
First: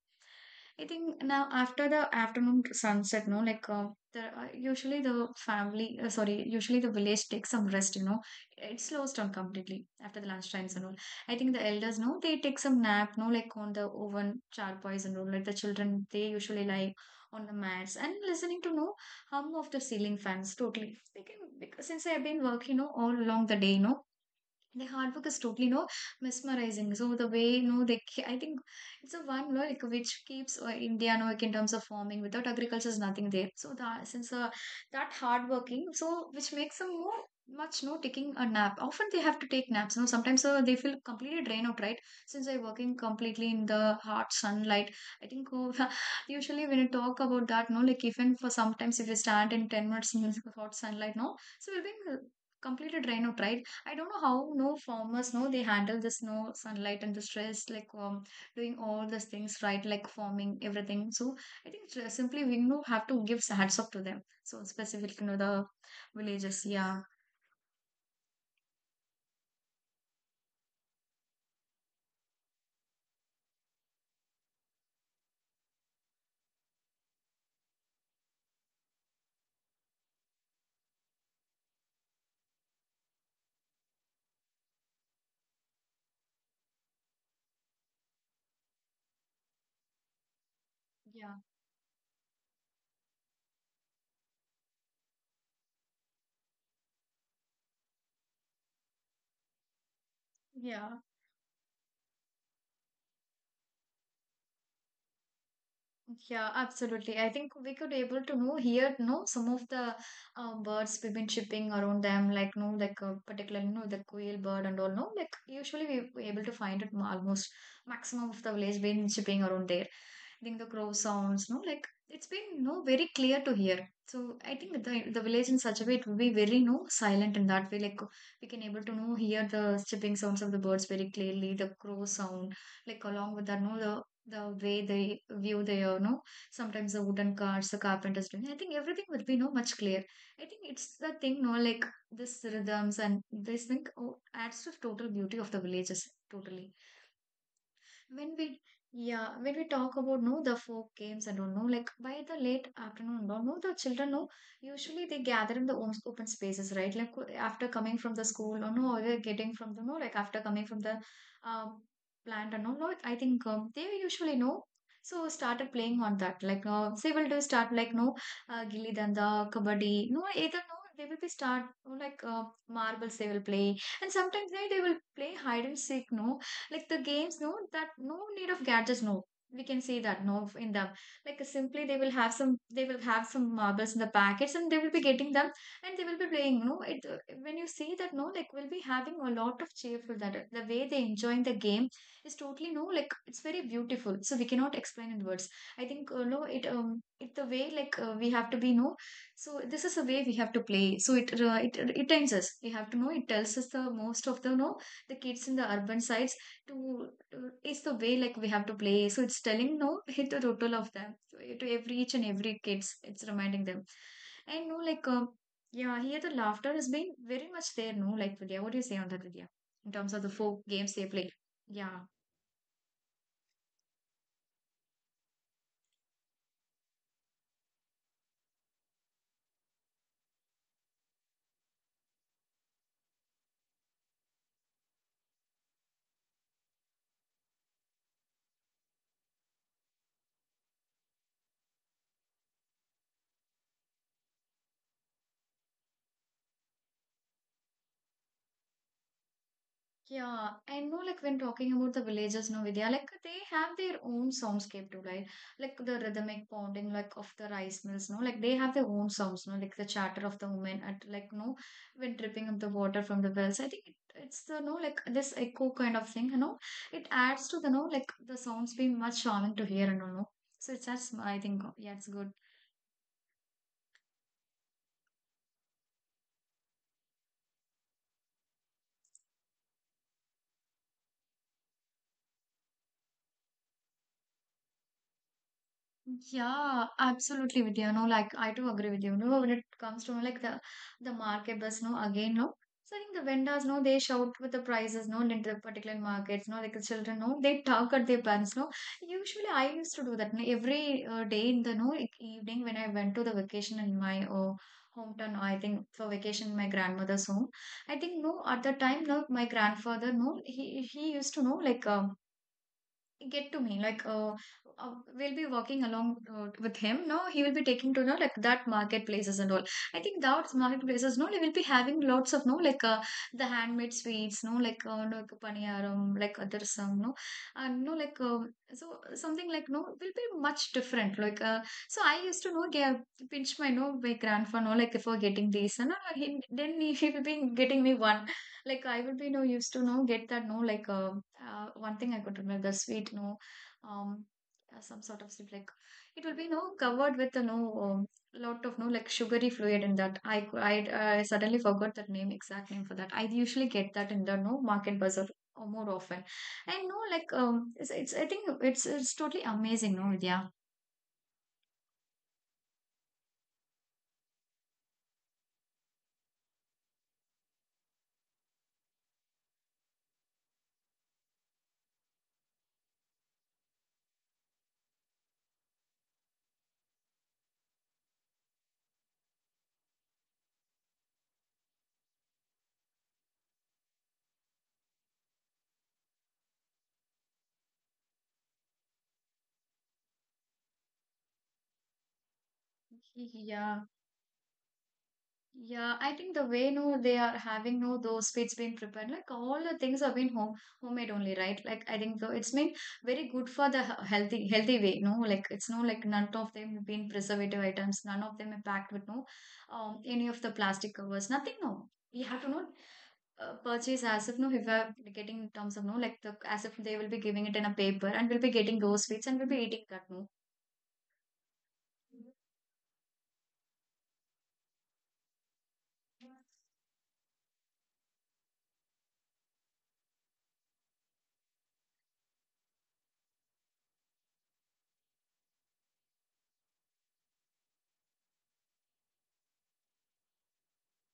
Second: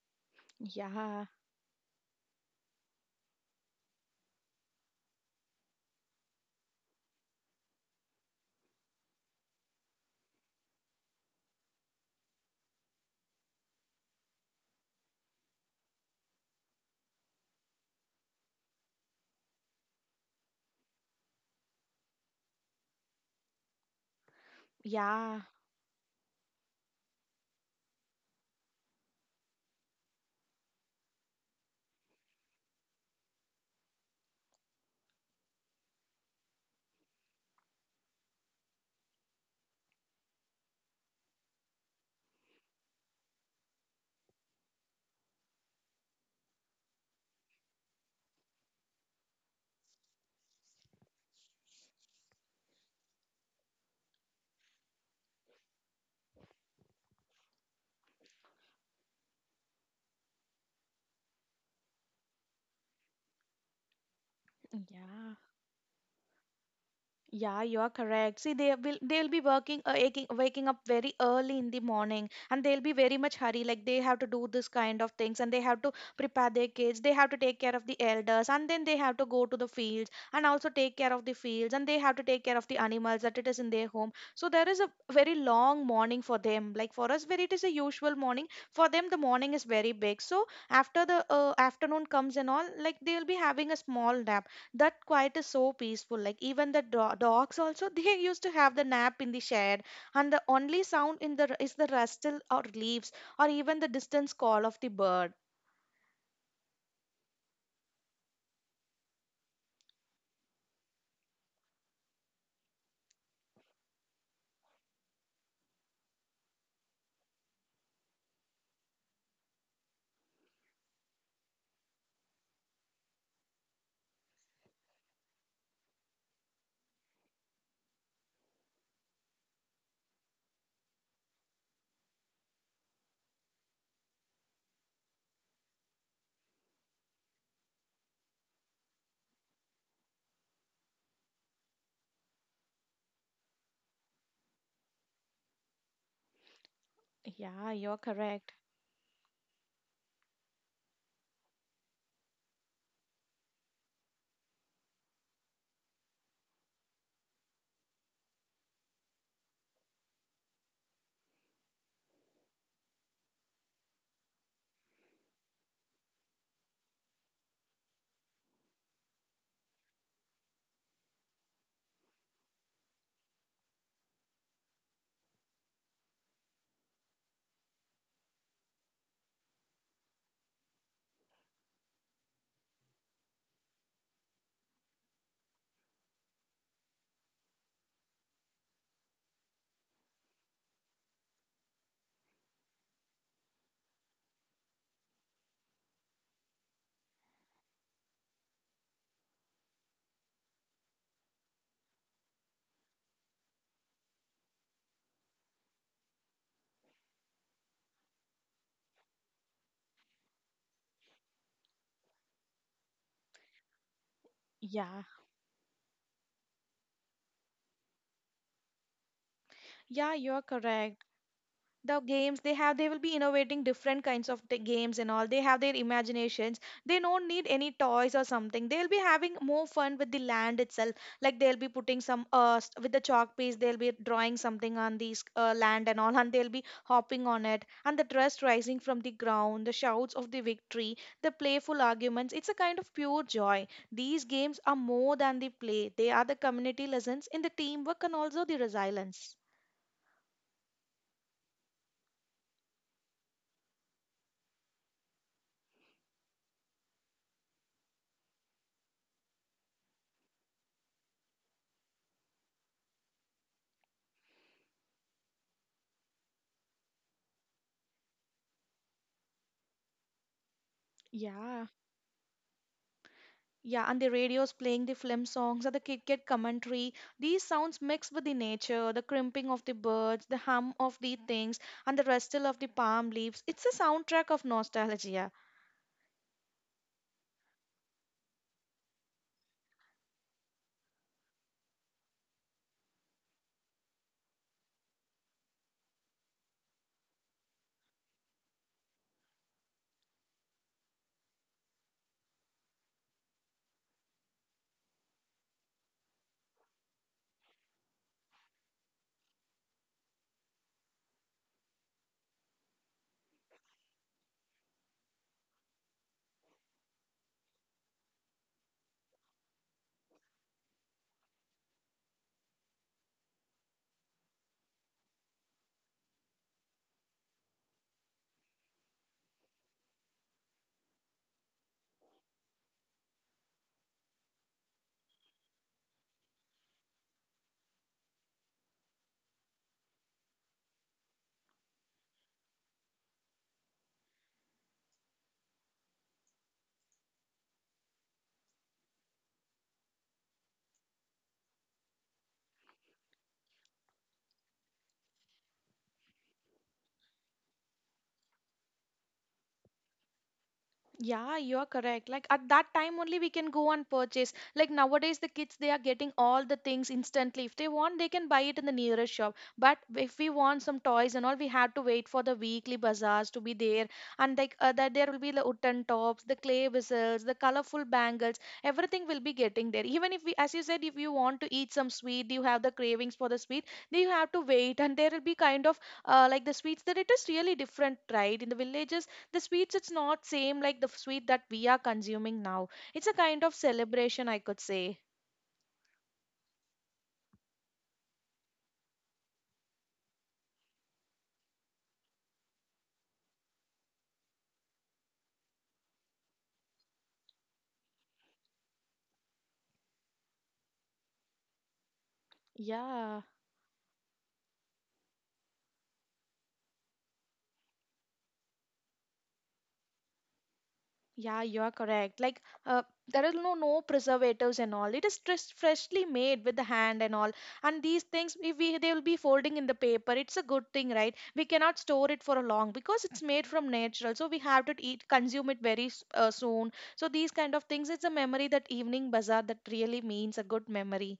Speaker 1: I think
Speaker 2: Yeah.
Speaker 1: now after the afternoon sunset no like the, usually the family sorry usually the village takes some rest you know it slows down completely after the lunch times and all. I think the elders no they take some nap no like on the oven charpoys and all like the children they usually lie on the mats and listening to no hum of the ceiling fans totally they can because since I've been working you know all along the day you know the hard work is
Speaker 2: Yeah.
Speaker 1: totally no mesmerizing. So the way no they I think it's a one no like which keeps India no like in terms of farming. Without agriculture is nothing there. So that since that hard working so which makes them more much no taking a nap. Often they have to take naps. No sometimes they feel completely drained out right since they're working completely in the hot sunlight. I think oh, usually when you talk about that no like even for sometimes if you stand in 10 minutes in hot sunlight no so we'll be completely drained out right. I don't know how no farmers know they handle this no sunlight, and the stress, like doing all these things right, like farming everything. So I think simply we know have to give hats off to them. So specifically, you
Speaker 2: Yeah.
Speaker 1: know, the villages. Yeah,
Speaker 2: Yeah, you are correct. See, they will they'll be working waking up very early in the morning and they'll be very much hurry. Like they have to do this kind of things and they have to prepare their kids, they have to take care of the elders, and then they have to go to the fields and also take care of the fields and they have to take care of the animals that it is in their home. So there is a very long morning for them. Like for us, where it is a usual morning, for them the morning is very big. So after the
Speaker 1: yeah,
Speaker 2: afternoon comes and all, like they'll be having a small nap. That quiet is so peaceful, like even the dogs also they used to have the nap in the shed, and the only
Speaker 1: yeah,
Speaker 2: sound in the is the rustle or leaves, or even the distance call of the bird.
Speaker 1: yeah. Absolutely. I think we could able to know here, you know, some of the birds we've been shipping around them, like no, like particularly, you know, the quail bird and all. No, like usually we able to find it almost maximum of the village been shipping around there. I think the crow sounds, no, like it's been no very clear to hear. So I think the village in such a way it will be very no silent in that way. Like we can able to know hear the chirping sounds of the birds very clearly, the crow sound, like along with that, no, the way they view their, no, sometimes the wooden carts, the carpenters doing. I think everything will be no much clear. I think it's the thing, no, like this rhythms and this thing oh, adds to the total beauty of the villages totally
Speaker 2: Yeah, you're
Speaker 1: when we.
Speaker 2: correct.
Speaker 1: Yeah, when we talk about no the folk games and all no like by the late afternoon no, the children no usually they gather in the open spaces right like after coming from the school or no or they're getting from the no like after coming from the um plant and all no I think they usually know so started playing on that like no they will do start like no gilli danda kabaddi no either no they will be start no, like marbles they will play and sometimes they will play hide and seek no like the games no that no need of gadgets no we can see that no in them like simply they will have some they will have some marbles in the packets and they will be getting them and they will be playing no it when you see that no like we'll be having a lot of cheerful that the way they enjoying the game is totally no like it's very beautiful so we cannot explain in words. I think no it it the way like we have to be no so this is the way we have to play so it it tells us we have to know it tells us the most of the no the kids in the urban sides to it's the way like we have to play. So it's telling no, hit the total of them. So to every each and every kids, it's reminding them. And no,
Speaker 2: Yeah.
Speaker 1: like yeah, here the laughter has been very much there. No, like Vidya, what do you say on that, Vidya? In
Speaker 2: Yeah,
Speaker 1: terms of the
Speaker 2: you're
Speaker 1: four games
Speaker 2: correct.
Speaker 1: they play.
Speaker 2: The
Speaker 1: Yeah.
Speaker 2: games they have, they will be innovating different kinds of the games and all. They have their imaginations, they don't need any toys or something. They'll be having more fun with the land itself, like they'll be putting some with the chalk piece, they'll be drawing something on these land and all and they'll be hopping on it, and the dust rising from the ground, the shouts of the victory, the playful arguments. It's a kind of pure joy. These games are more than the play, they are the community lessons in the teamwork and also the resilience.
Speaker 1: Yeah, I know like when talking about the villages no Vidya, like they have their own soundscape too, right? Like the rhythmic pounding like of the rice mills, no, like they have their own sounds, no, like the chatter of the women at like no when dripping up the water from the wells. I think it's the no like this echo kind of thing, you know. It adds to the no like the sounds being much charming to hear and all, no. So it's that's I think
Speaker 2: Yeah.
Speaker 1: yeah, it's good.
Speaker 2: Yeah, and the radio's playing the film songs or the cricket commentary. These sounds mixed with the nature, the crimping of the birds, the hum of the things, and the rustle of the palm leaves. It's a soundtrack of nostalgia.
Speaker 1: Yeah, absolutely, Vidya. No, like I do agree with you. No, when it comes to no, like the market bus, no, again, no. So I think the vendors, no, they shout with the prices, no, in the particular markets, no, like the children, no, they talk at their parents, no. Usually, I used to do that no, every day in the no like, evening when I went to the vacation in my hometown. I think for vacation in my grandmother's home. I think no, at the time, no, my grandfather, no, he used to know like. Get to me like, we'll be working along, with him, no, he will be taking to know like that marketplaces and all. I think that marketplaces, no, they will be having lots of, no, like, the handmade sweets, no, like, no, like paniyaram, like other some, no, and no, like, so, something like, no, will be much different, like, so I used to know get, pinch my, no, my grandpa, no, like for getting these. And then he will be getting me one. Like I will be, no, used to know get that, no, like, one thing I could remember, the sweet, no, um some sort of sweet, like it will be, no, covered with a, no, um, lot of, no, like sugary fluid in that. I cou- I suddenly forgot that name, exact name, for that I usually get that in the, no, market bazaar, or more often. And no, like it's, I think it's totally amazing, no. Yeah.
Speaker 2: Yeah, you are correct. Like at that time only we can go and purchase. Like nowadays the kids they are getting all the things instantly. If they want they can buy it in the nearest shop. But if we want some toys and all, we have to wait for the weekly bazaars to be there. And like, that there will be the wooden tops, the clay whistles, the colorful bangles, everything will be getting there. Even if we, as you said, if you want to eat some sweet, you have the cravings for the sweet, then you have to wait, and there will be kind of like the sweets that it is really different, right? In the villages, the sweets it's not same like the sweet that we are consuming now. It's a kind of
Speaker 1: Yeah.
Speaker 2: celebration, I could say.
Speaker 1: Yeah, I think the way, no, they are having, no, those foods being prepared, like all the things have been homemade only, right? Like I think though it's been very good for the healthy way, no, like it's, no, like none of them have been preservative items, none of them are packed with, no, any of the plastic covers, nothing, no. We have to not
Speaker 2: Yeah.
Speaker 1: purchase, as if, no, if we're getting in terms of, no, like the as if they will be giving it in a paper, and we'll be getting those sweets, and we'll be eating that, no.
Speaker 2: Yeah, you are correct. There is no preservatives and all, it is just freshly made with the hand and all. And these things, if we, they will be folding in the paper, it's a good thing, right? We cannot store it for a long because it's made from natural, so we have to eat consume it very soon. So these kind of things, it's a memory. That evening bazaar, that really means a good memory.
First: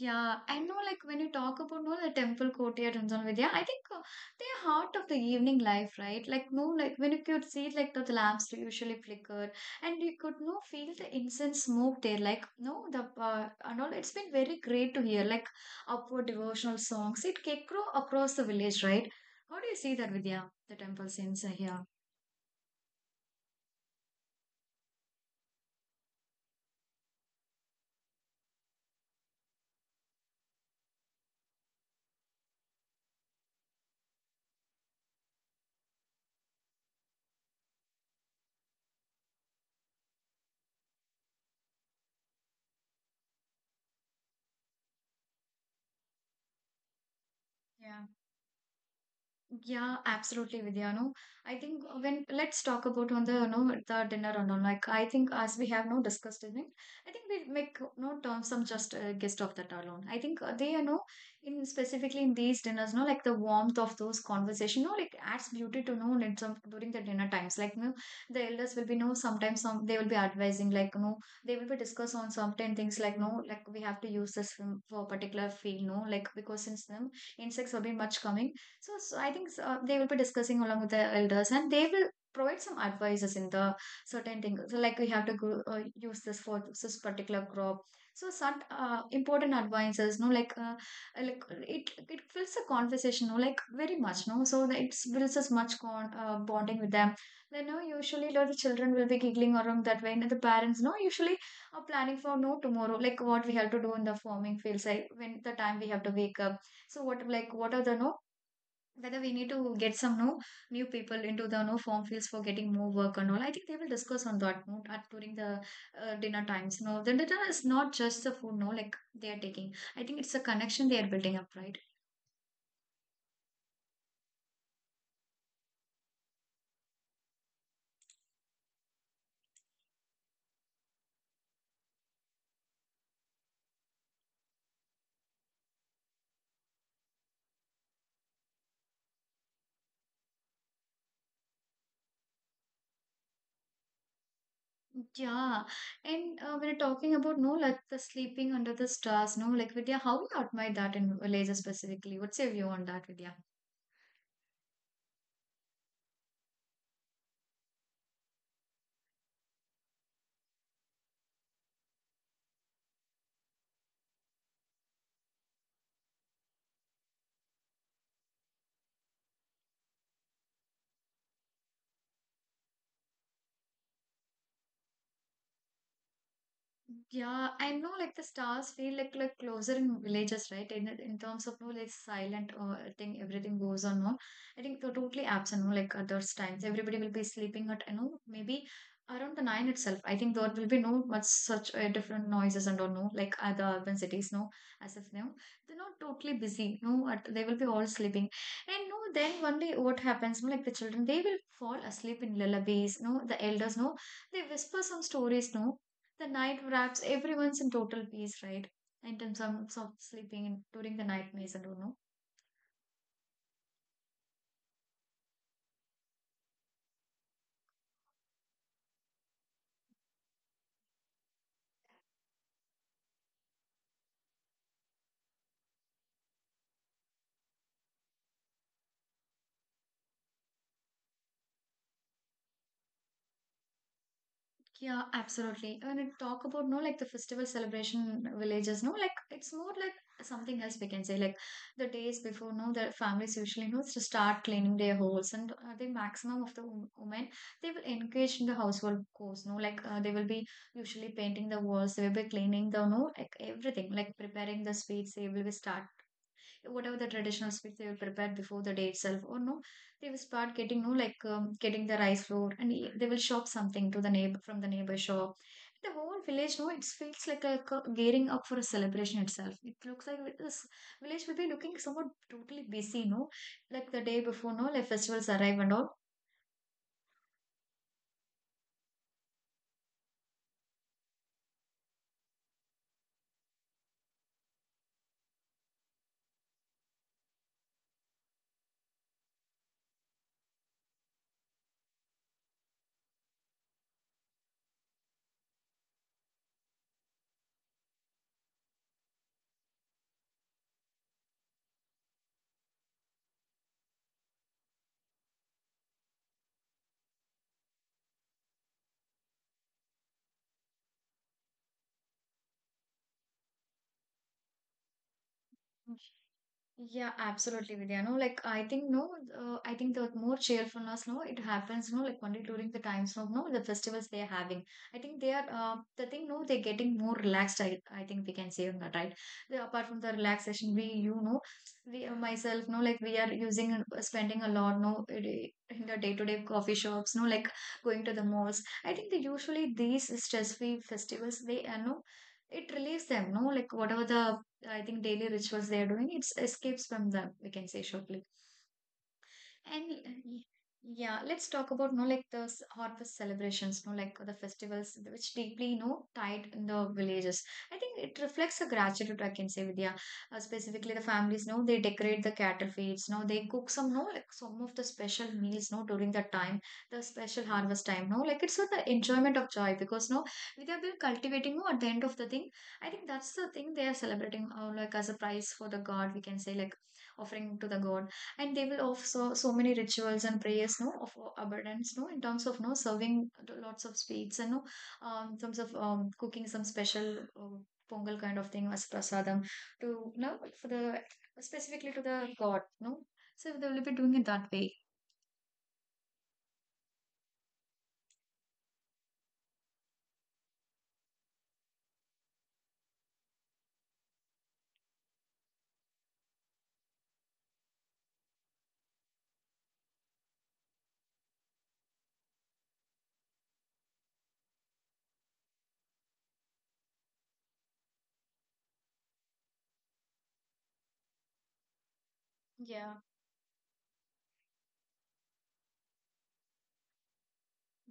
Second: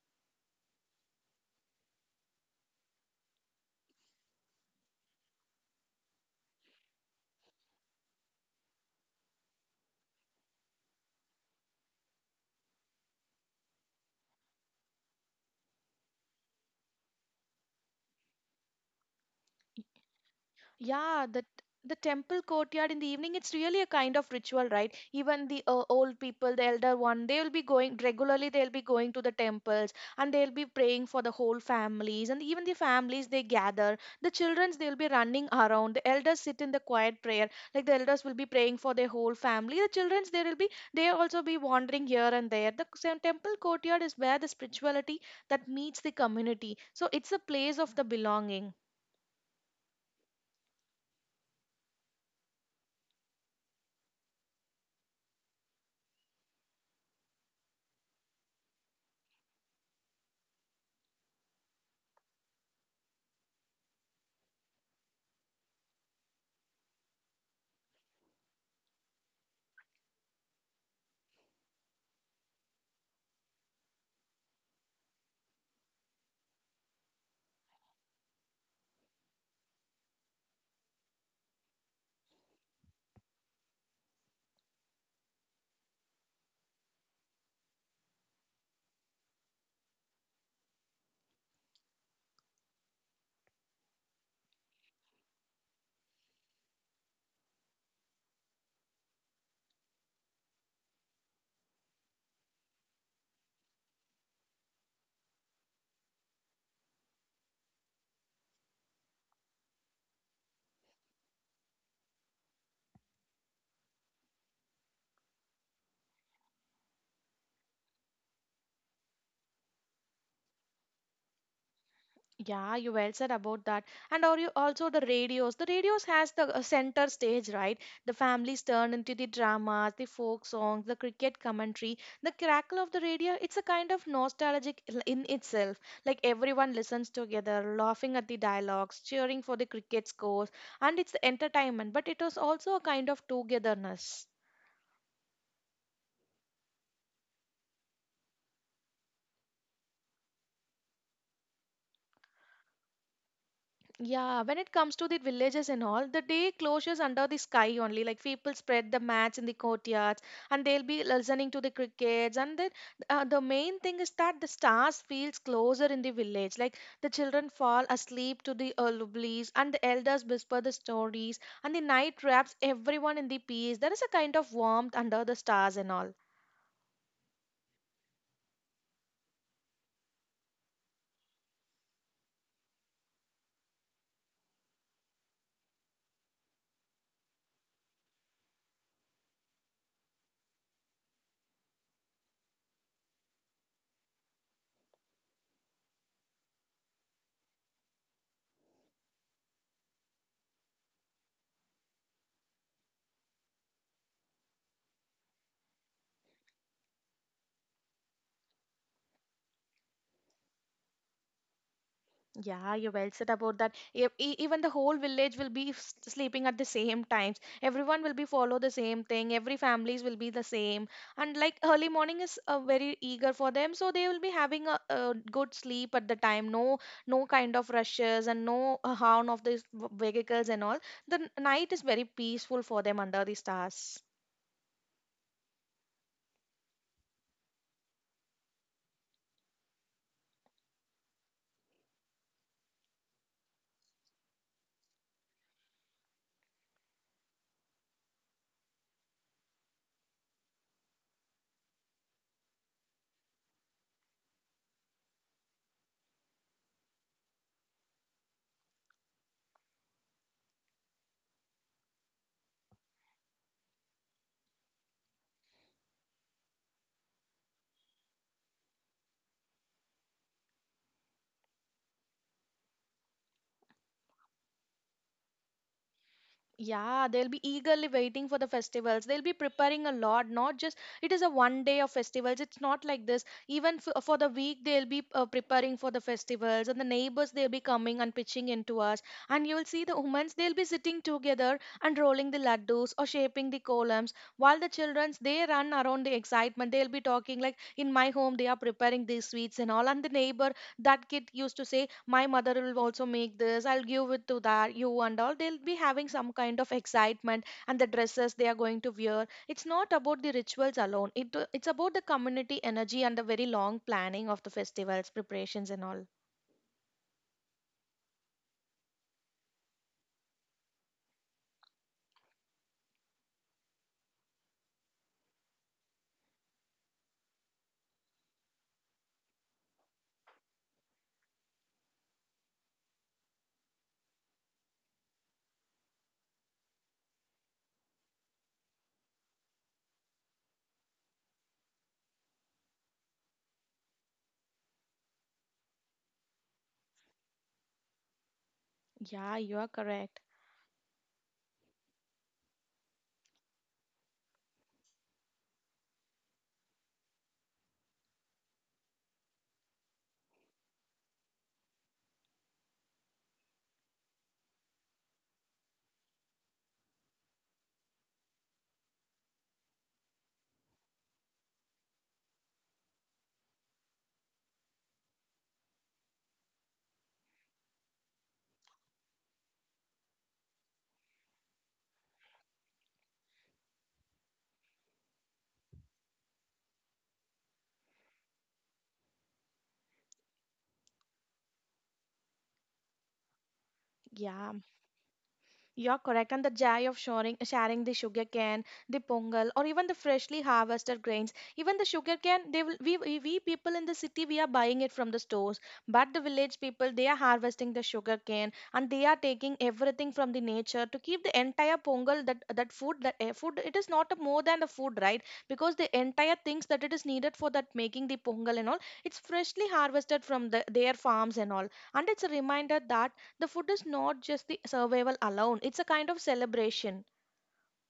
Speaker 1: Yeah, I know, like when you talk about, no, the temple courtyard and so on with, yeah, I think, they're heart of the evening life, right? Like, no, like when you could see like the lamps usually flickered, and you could, no, feel the incense smoke there. Like, no, the, and all. It's been very great to hear like upward devotional songs. It can grow across the village, right? How do you see that, Vidya, the temple
Speaker 2: Yeah,
Speaker 1: scenes
Speaker 2: the
Speaker 1: are here?
Speaker 2: temple courtyard in the evening, it's really a kind of ritual, right? Even the old people, the elder one, they'll be going regularly, they'll be going to the temples and they'll be praying for the whole families. And even the families, they gather. The childrens, they'll be running around. The elders sit in the quiet prayer. Like the elders will be praying for their whole family. The childrens, they will be, they also be wandering here and there. The same temple courtyard is where the spirituality that meets the community. So it's a place of the
Speaker 1: Yeah.
Speaker 2: belonging.
Speaker 1: Yeah, absolutely, Vidya. No, I think when let's talk about on the, you know, the dinner and all. Like I think as we have, no, discussed in it, I think we make, no, term some just guest of that alone. I think, they, you know, in specifically in these dinners, no, like the warmth of those conversation, no, like adds beauty to know in some during the dinner times. Like, no, the elders will be, no, sometimes some they will be advising, like, no, they will be discuss on certain things, like, no, like we have to use this for a particular field, no, like because since them insects have been much coming. So, I think so, they will be discussing along with the elders, and they will provide some advices in the certain things. So like we have to go, use this for this particular crop. So some important advices, no, like, like it fills the conversation, no, like very much, no. So that it builds us much con bonding with them. Then, no, usually the children will be giggling around that way, and the parents, no, usually are planning for, no, tomorrow, like what we have to do in the farming fields, like when the time we have to wake up. So what, like what are the, no, whether we need to get some, no, new people into the, no, form fields for getting more work and all. I think they will discuss on that, no, at during the dinner times. No, the dinner is not just the food, no, like they are taking. I think it's a connection they are building up, right?
Speaker 2: Yeah, you well said about that. And are you also the radios? The radios has the center stage, right? The families turn into the dramas, the folk songs, the cricket commentary. The crackle of the radio, it's a kind of nostalgic in itself. Like everyone listens together, laughing at the dialogues, cheering for the cricket scores, and it's entertainment, but it was also a kind of togetherness.
Speaker 1: Yeah. And, we're talking about, no, like the sleeping under the stars, no, like, Vidya, how we admire that in Malaysia specifically. What's your view on that, Vidya?
Speaker 2: Yeah, when it comes to the villages and all, the day closes under the sky only. Like people spread the mats in the courtyards and they'll be listening to the crickets. And then the main thing is that the stars feels closer in the village. Like the children fall asleep to the lullabies and the elders whisper the stories and the night wraps everyone in the peace. There is a kind of warmth under the stars and all.
Speaker 1: Yeah, I know like the stars feel like closer in villages, right? In terms of, no, like silent, thing, everything goes on, no. I think they're totally absent, no, like at those times. Everybody will be sleeping at, you know, maybe around the nine itself. I think there will be, no, much such, different noises and all, no, like other urban cities, no, as if, no, they're not totally busy, no, at, they will be all sleeping. And, no, then one day what happens, no, like the children, they will fall asleep in lullabies, no, the elders, no, they whisper some stories, no, the night wraps everyone's in total peace, right? In terms of sleeping in, during the night maze, I don't know.
Speaker 2: Yeah, you well said about that. Even the whole village will be sleeping at the same times. Everyone will be follow the same thing. Every families will be the same. And like early morning is very eager for them, so they will be having a good sleep at the time. No, no kind of rushes and no horn of these vehicles and all. The night is very peaceful for them under the stars.
Speaker 1: Yeah, absolutely. When I talk about, no, like the festival celebration villages, no, like it's more like something else, we can say. Like the days before, no, the families usually know to start cleaning their holes, and, the maximum of the women, they will engage in the household chores. No, like, they will be usually painting the walls, they will be cleaning the, no, like everything, like preparing the sweets. They will be start whatever the traditional sweets they will prepare before the day itself, or no, they will start getting, no, like, getting the rice flour, and they will shop something to the neighbor, from the neighbor shop. The whole village, no, it feels like a gearing up for a celebration itself, it looks like this village will be looking somewhat totally busy, no, like the day before, no, like festivals arrive and all.
Speaker 2: Yeah, they'll be eagerly waiting for the festivals. They'll be preparing a lot, not just it is a one day of festivals. It's not like this. Even for the week, they'll be preparing for the festivals, and the neighbors they'll be coming and pitching into us. And you will see the women's they'll be sitting together and rolling the laddus or shaping the columns, while the childrens they run around the excitement. They'll be talking like, "In my home, they are preparing these sweets and all," and the neighbor that kid used to say my mother will also make this, I'll give it to that you and all. They'll be having some kind of excitement and the dresses they are going to wear. It's not about the rituals alone, it's about the community energy and the very long planning of the festivals preparations and all.
Speaker 1: Yeah, absolutely, Vidya. No, like I think no, I think the more cheerfulness, no, it happens, no, like only during the times of, no, the festivals they are having. I think they are, the thing, no, they're getting more relaxed. I think we can say on that, right? The, apart from the relaxation, we, you know, we, myself, no, like we are using, spending a lot, no, in the day-to-day coffee shops, no, like going to the malls. I think they usually these stress-free festivals, they are no, it relieves them, no, like whatever the I think daily rituals they are doing, it escapes from them, we can say shortly.
Speaker 2: Yeah, you are
Speaker 1: And,
Speaker 2: correct.
Speaker 1: y- yeah, let's talk about, no, like those harvest celebrations, no, like the festivals which deeply, tied in the villages. I think it reflects a gratitude, I can say, Vidya. Specifically, the families know they decorate the cattle feeds. Now they cook some, no, like some of the special meals. No, during that time, the special harvest time. No, like it's for the enjoyment of joy, because no, Vidya will cultivating. No, at the end of the thing, I think that's the thing they are celebrating. Like as a prize for the god, we can say like offering to the god, and they will offer so many rituals and prayers, no, of, abundance, no, in terms of, no, serving lots of sweets and, no, in terms of, cooking some special, pongal kind of thing as prasadam, to, no, for the specifically to the god, no, so they will be doing it that
Speaker 2: Yeah.
Speaker 1: way.
Speaker 2: You're correct. And the joy of sharing, sharing the sugar cane, the pongal, or even the freshly harvested grains. Even the sugar cane, they will, we people in the city, we are buying it from the stores. But the village people, they are harvesting the sugar cane and they are taking everything from the nature to keep the entire pongal, that food, that food, it is not a more than the food, right? Because the entire things that it is needed for that making the pongal and all, it's freshly harvested from the, their farms and all. And it's a reminder
Speaker 1: Yeah.
Speaker 2: that the food is not just the survival alone, it's a kind of celebration.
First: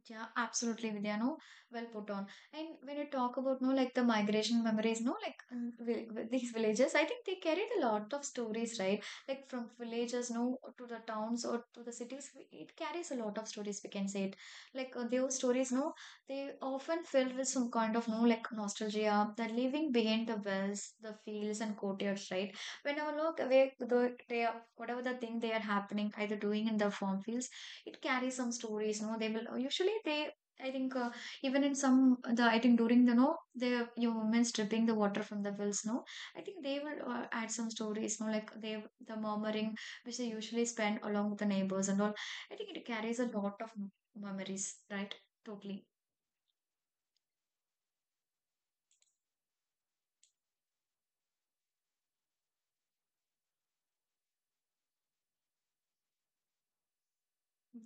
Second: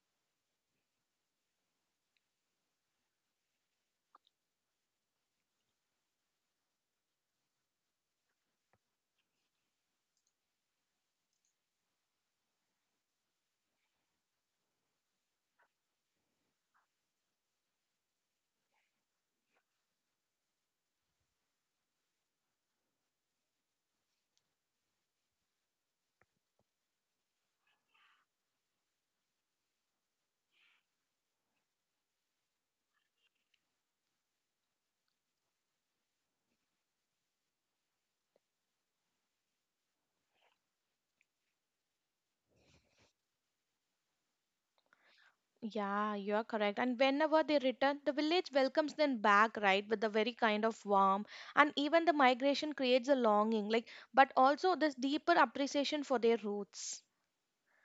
Speaker 1: Yeah, absolutely, Vidya. No, well put on. And when you talk about, no, like the migration memories, no, like, these villages, I think they carried a lot of stories, right? Like from villages, no, to the towns or to the cities, it carries a lot of stories. We can say it. Like, those stories, no, they often filled with some kind of, no, like nostalgia. The living behind the wells, the fields and courtyards, right? When I look away, the they are, whatever the thing they are happening, either doing in the farm fields, it carries some stories, no, they will usually they, I think, even in some the, I think during the, no, the you women stripping the water from the wells, no, I think they will, add some stories, no, like they the murmuring which they usually spend along with the neighbors and all. I think it carries a lot of memories, right? Totally.
Speaker 2: Yeah, you are correct. And whenever they return, the village welcomes them back, right, with a very kind of warmth. And even the migration creates a longing, like, but also this deeper appreciation for their roots.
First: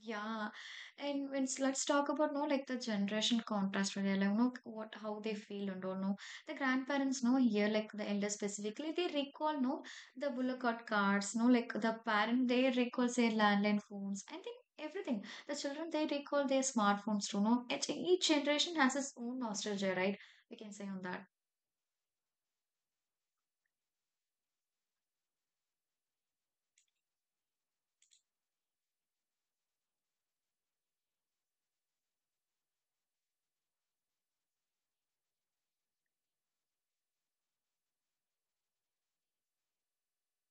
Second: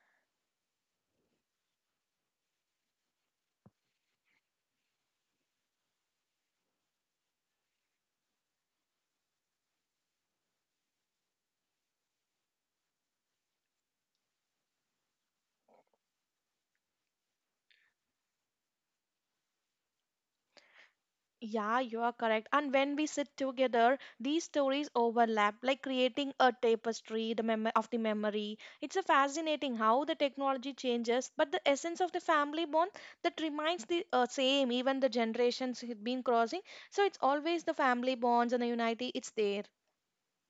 Speaker 1: Yeah, and when let's talk about, no, like the generation contrast where they're like, no, what how they feel and all, no, the grandparents, no, here like the elders specifically, they recall, no, the bullock cart cards, no, like the parent, they recall their landline phones. I think everything the children, they recall their smartphones too, no. Each generation has its own nostalgia, right? We can say on that.
Speaker 2: Yeah, you are correct. And when we sit together, these stories overlap, like creating a tapestry, the of the memory. It's a fascinating how the technology changes, but the essence of the family bond, that remains the same, even the generations it been crossing. So it's always the family bonds and the unity. It's there.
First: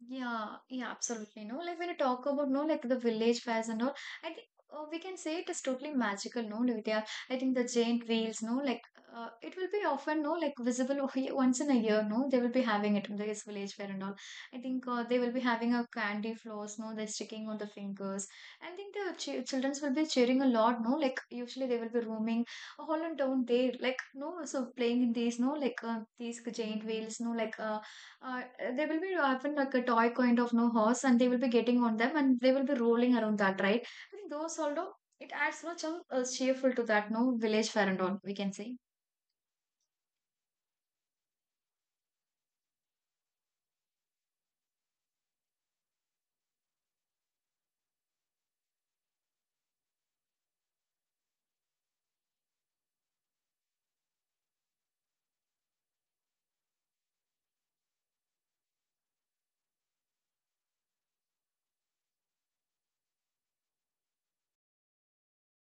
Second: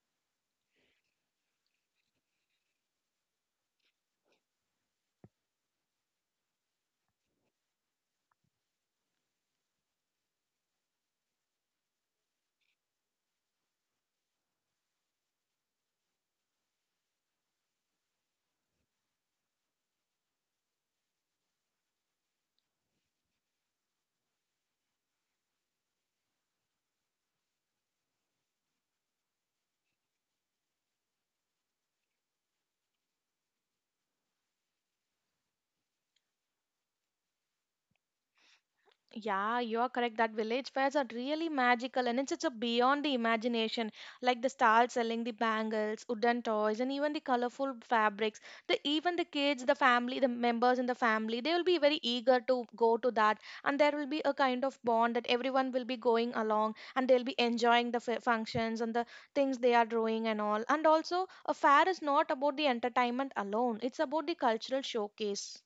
Speaker 1: Yeah, yeah, absolutely. No, like when you talk about, no, like the village fairs and all, I think we can say it is totally magical. No, Nitya, I think the giant wheels. No, like, it will be often, no, like visible once in a year. No, they will be having it in this village fair and all. I think, they will be having a candy floss. No, they're sticking on the fingers. I think the ch childrens will be cheering a lot. No, like usually they will be roaming all on down there, like no, so playing in these no, like these giant wheels. No, like uh, they will be having like a toy kind of no horse, and they will be getting on them, and they will be rolling around that, right? I think those although it adds much of cheerful to that no village fair and all we can say.
Speaker 2: Yeah, you are correct. That village fairs are really magical and it's a beyond the imagination. Like the stalls selling the bangles, wooden toys, and even the colorful fabrics. The even the kids, the family, the members in the family, they will be very eager to go to that. And there will be a kind of bond that everyone will be going along and they'll be enjoying the functions and the things they are doing and all. And also, a fair is not about the entertainment alone, it's about the cultural showcase.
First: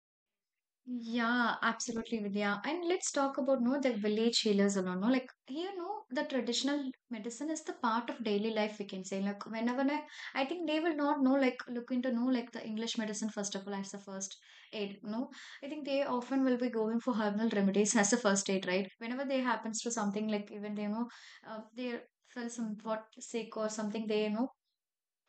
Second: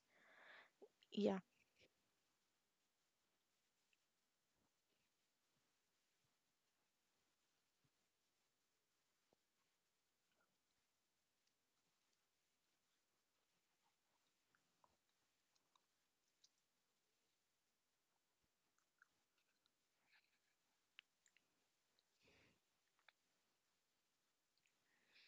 Speaker 2: Yeah.
Speaker 1: Yeah, absolutely, Vidya. And let's talk about no the village healers alone. No, like here, no, the traditional medicine is the part of daily life. We can say like whenever I think they will not know like look into no like the English medicine first of all as the first aid. No, I think they often will be going for herbal remedies as a first aid, right? Whenever they happens to something like even they know they feel somewhat sick or something, they you know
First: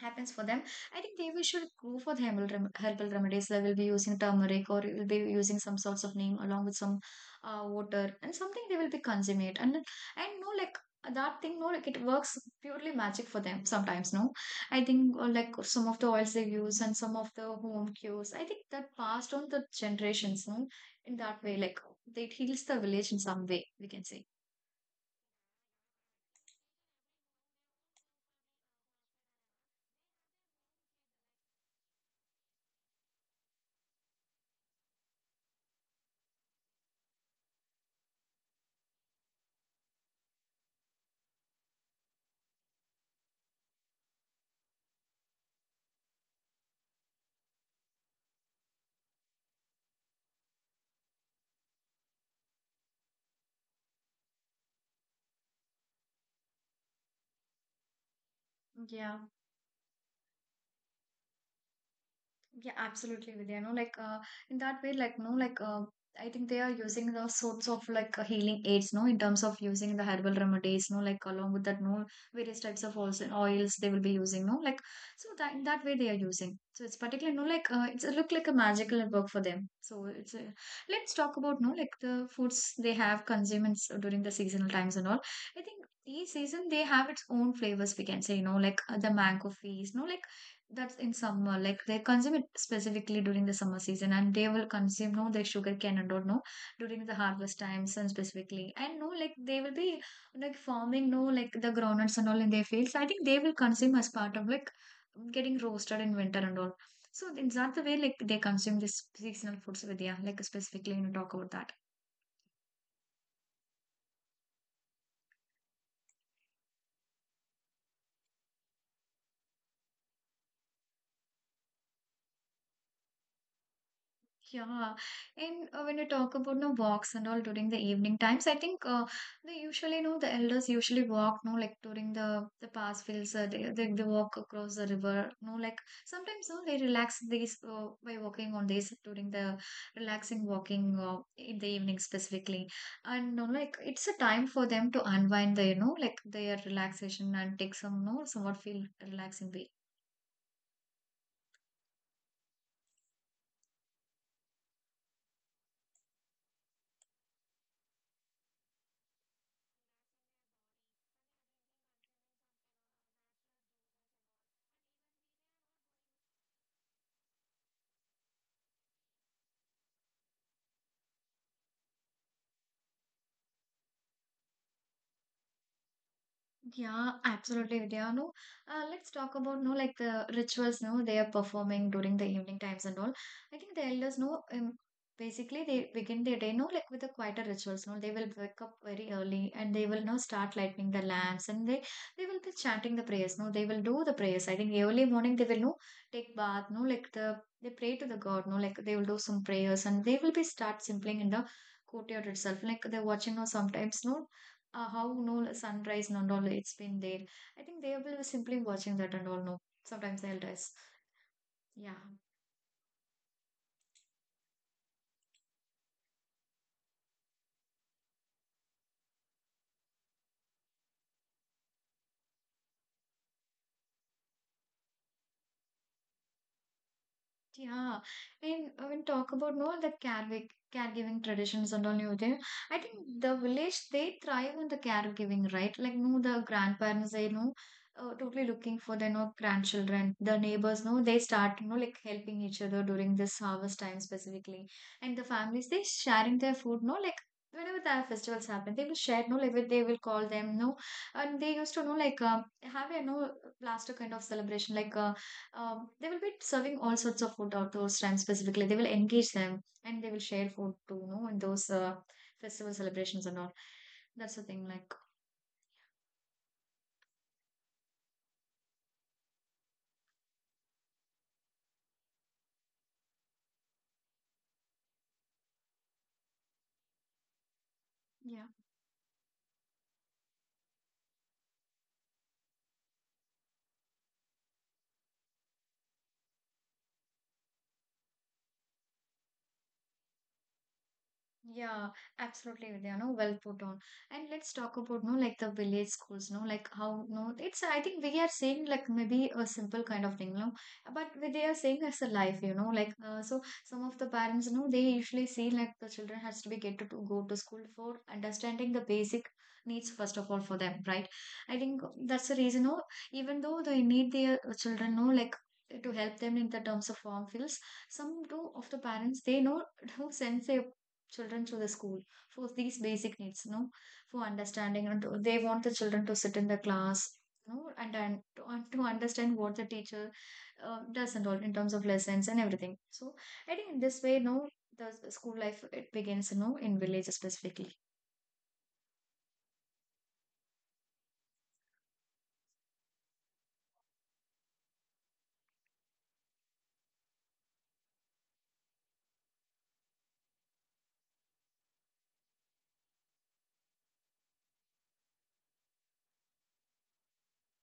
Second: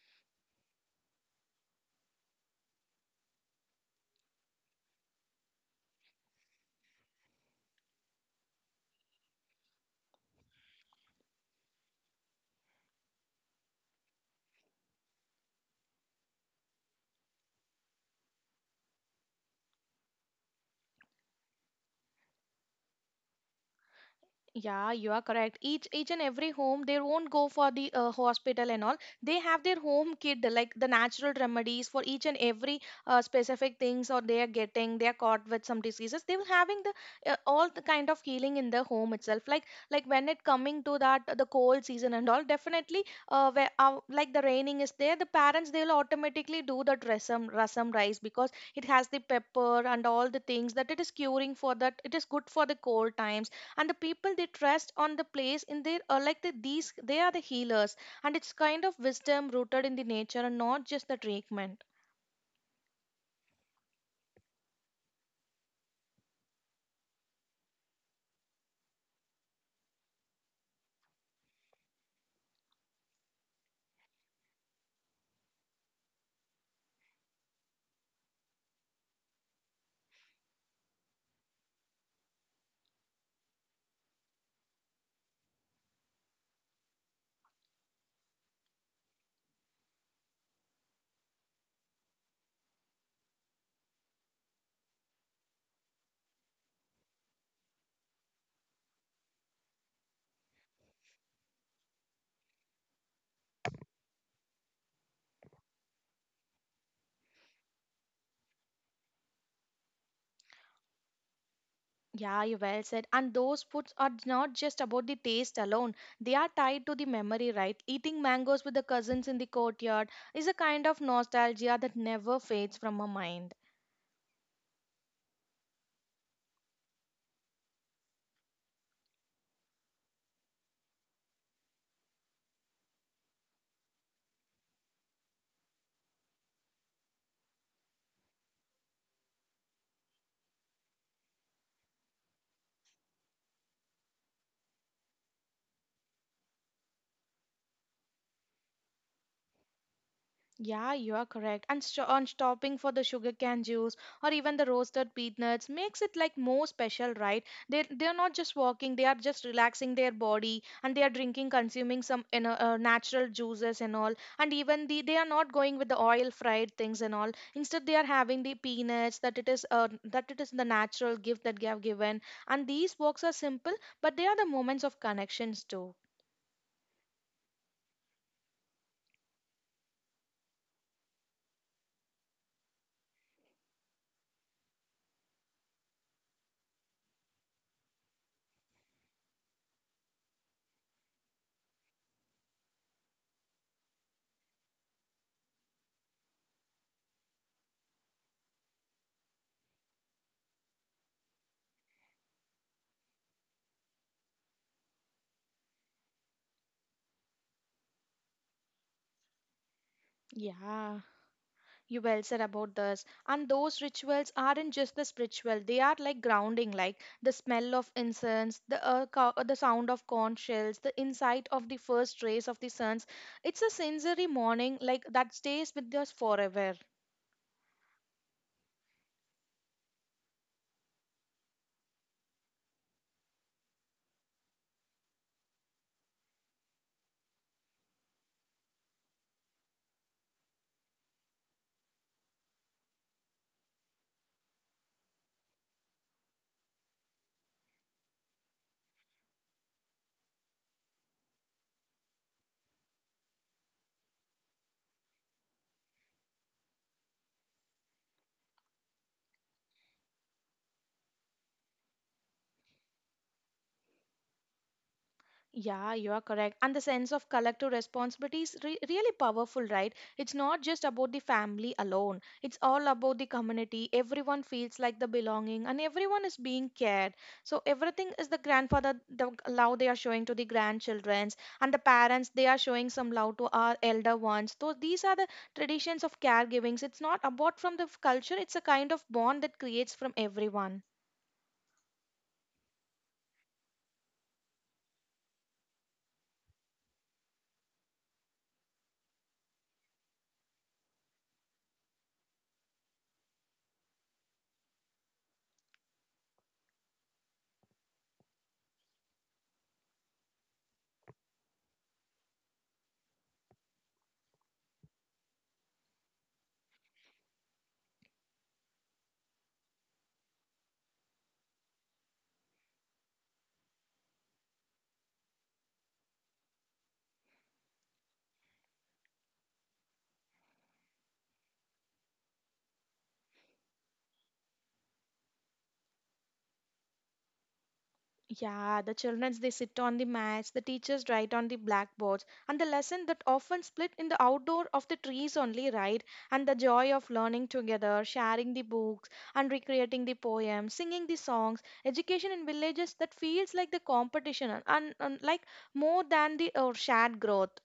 Speaker 1: happens for them. I think they will should go for the herbal remedies. They will be using turmeric or will be using some sorts of name along with some water and something. They will be consuming it, and no like that thing no like it works purely magic for them sometimes. No, I think like some of the oils they use and some of the home cures, I think that passed on the generations, no, in that way like it heals the village in some way, we can say.
Speaker 2: Yeah, you are correct. Each and every home, they won't go for the hospital and all. They have their home kit, like the natural remedies for each and every specific things, or they are getting, they are caught with some diseases. They will having the all the kind of healing in the home itself. Like when it coming to that the cold season and all, definitely, where like the raining is there, the parents they will automatically do the rasam rice because it has the pepper and all the things that it is curing for that. It is good for the cold times, and the people they trust on the place in their are like the, these they are the healers, and it's kind of
Speaker 1: Yeah.
Speaker 2: wisdom rooted in the nature and not just the treatment.
Speaker 1: Yeah, absolutely, Vidya. No, like in that way, like no, like I think they are using the sorts of like healing aids, no, in terms of using the herbal remedies, no, like along with that, no, various types of oils they will be using, no, like so that in that way they are using. So it's particularly no, like it's a look like a magical work for them. So it's a, let's talk about no, like the foods they have consumers during the seasonal times and all. I think. Each season they have its own flavors, we can say, you know, like the mango feast, no, like that's in summer. Like they consume it specifically during the summer season, and they will consume no the sugar cane and all no during the harvest times and specifically. And no, like they will be like farming no like the groundnuts and all in their fields. I think they will consume as part of like getting roasted in winter and all. So is that the way like they consume this seasonal foods, Vidya? Like specifically when you talk about that.
Speaker 2: Yeah, you well said, and those foods are not just about the taste alone, they are tied to the memory, right? Eating mangoes with the cousins in the courtyard is a kind of nostalgia that never fades from our mind.
Speaker 1: Yeah, and when you talk about no walks and all during the evening times, I think they usually know the elders usually walk no like during the pass fields. They walk across the river, no like sometimes no they relax these by walking on this during the relaxing walking in the evening specifically. And no like it's a time for them to unwind the you know like their relaxation and take some no somewhat feel relaxing.
Speaker 2: Yeah, you are correct. And on stopping for the sugarcane juice or even the roasted peanuts makes it like more special, right? They are not just walking; they are just relaxing their body and they are drinking, consuming some, natural juices and all. And even the they are not going with the oil fried things and all. Instead, they are having the peanuts that it is the natural gift that they have given. And these walks are simple, but they are the moments of connections too.
Speaker 1: Yeah, absolutely, Vidya. No, let's talk about no like the rituals. No, they are performing during the evening times and all. I think the elders know. Basically, they begin their day. No, like with the quieter rituals. No, they will wake up very early and they will now start lighting the lamps, and they will be chanting the prayers. No, they will do the prayers. I think early morning they will no take bath. No, like the they pray to the God. No, like they will do some prayers and they will be start simpling in the courtyard itself. Like they're watching, or sometimes no how no like sunrise and all it's been there. I think they will simply watching that and all, no, sometimes they'll rest.
Speaker 2: Yeah.
Speaker 1: Yeah.
Speaker 2: You well said about this. And those rituals aren't just the spiritual, they are like grounding, like the smell of incense, the the sound of corn shells, the insight of the first rays of the suns. It's a sensory morning like that stays with us forever.
Speaker 1: Yeah, and when talk about more the caregiving traditions and all new there, I think the village they thrive on the caregiving, right? Like no, the grandparents they know, totally looking for their no grandchildren. The neighbors know they start you know like helping each other during this harvest time specifically, and the families they sharing their food. No, like whenever the festivals happen, they will share. No, like they will call them. No, and they used to know like have a no plaster kind of celebration like. They will be serving all sorts of food at those times specifically. They will engage them and they will share food too, you know, in those festival celebrations and all. That's the thing, like,
Speaker 2: Yeah, you are correct. And the sense of collective responsibility is really powerful, right? It's not just about the family alone, it's all about the community. Everyone feels like the belonging and everyone is being cared. So, everything is the
Speaker 1: yeah.
Speaker 2: grandfather, the love they are showing to the grandchildrens, and the parents, they are showing some love to our elder ones. So, these are the traditions of caregivings. It's not about from the culture, it's a kind of bond that creates from everyone.
Speaker 1: Yeah, absolutely, Vidya. No, well put on. And let's talk about no, like the village schools. No, like how no, it's. I think we are saying like maybe a simple kind of thing. No, but we they are saying it's a life. You know, like so some of the parents. No, they usually see like the children has to be get to go to school for understanding the basic needs first of all for them, right? I think that's the reason. No, even though they need their children. No, like to help them in the terms of form fills. Some do of the parents they know who sense their children to the school for these basic needs, no, for understanding. And they want the children to sit in the class, no, and to understand what the teacher does and all in terms of lessons and everything. So I think in this way, no, the school life it begins, no, in villages specifically.
Speaker 2: Yeah, the children they sit on the mats, the teachers write on the blackboards, and the lesson that often split in the outdoor of the trees only, right? And the joy of learning together, sharing the books, and recreating the poems, singing the songs, education in villages that feels like the competition and like more than the shared growth.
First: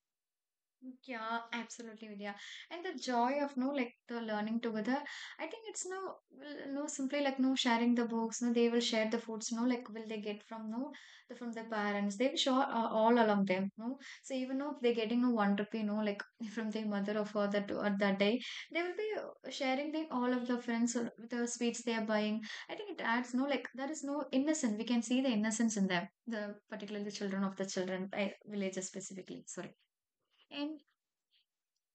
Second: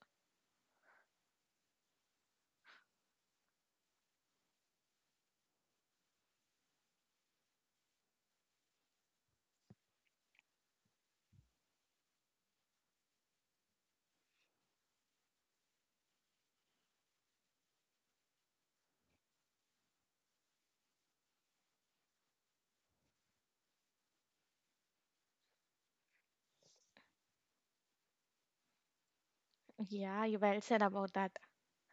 Speaker 1: Yeah, absolutely, Vidya. And the joy of no like the learning together. I think it's no well, no simply like no sharing the books. No, they will share the foods. No, like will they get from no from their parents? They will share all along them. No, so even though they're getting no one rupee, no like from their mother or father or that day, they will be sharing the all of the friends or the sweets they are buying. I think it adds no like there is no innocence. We can see the innocence in them. The particularly children of the children villages specifically. Sorry.
Speaker 2: Yeah, you well
Speaker 1: And
Speaker 2: said about that.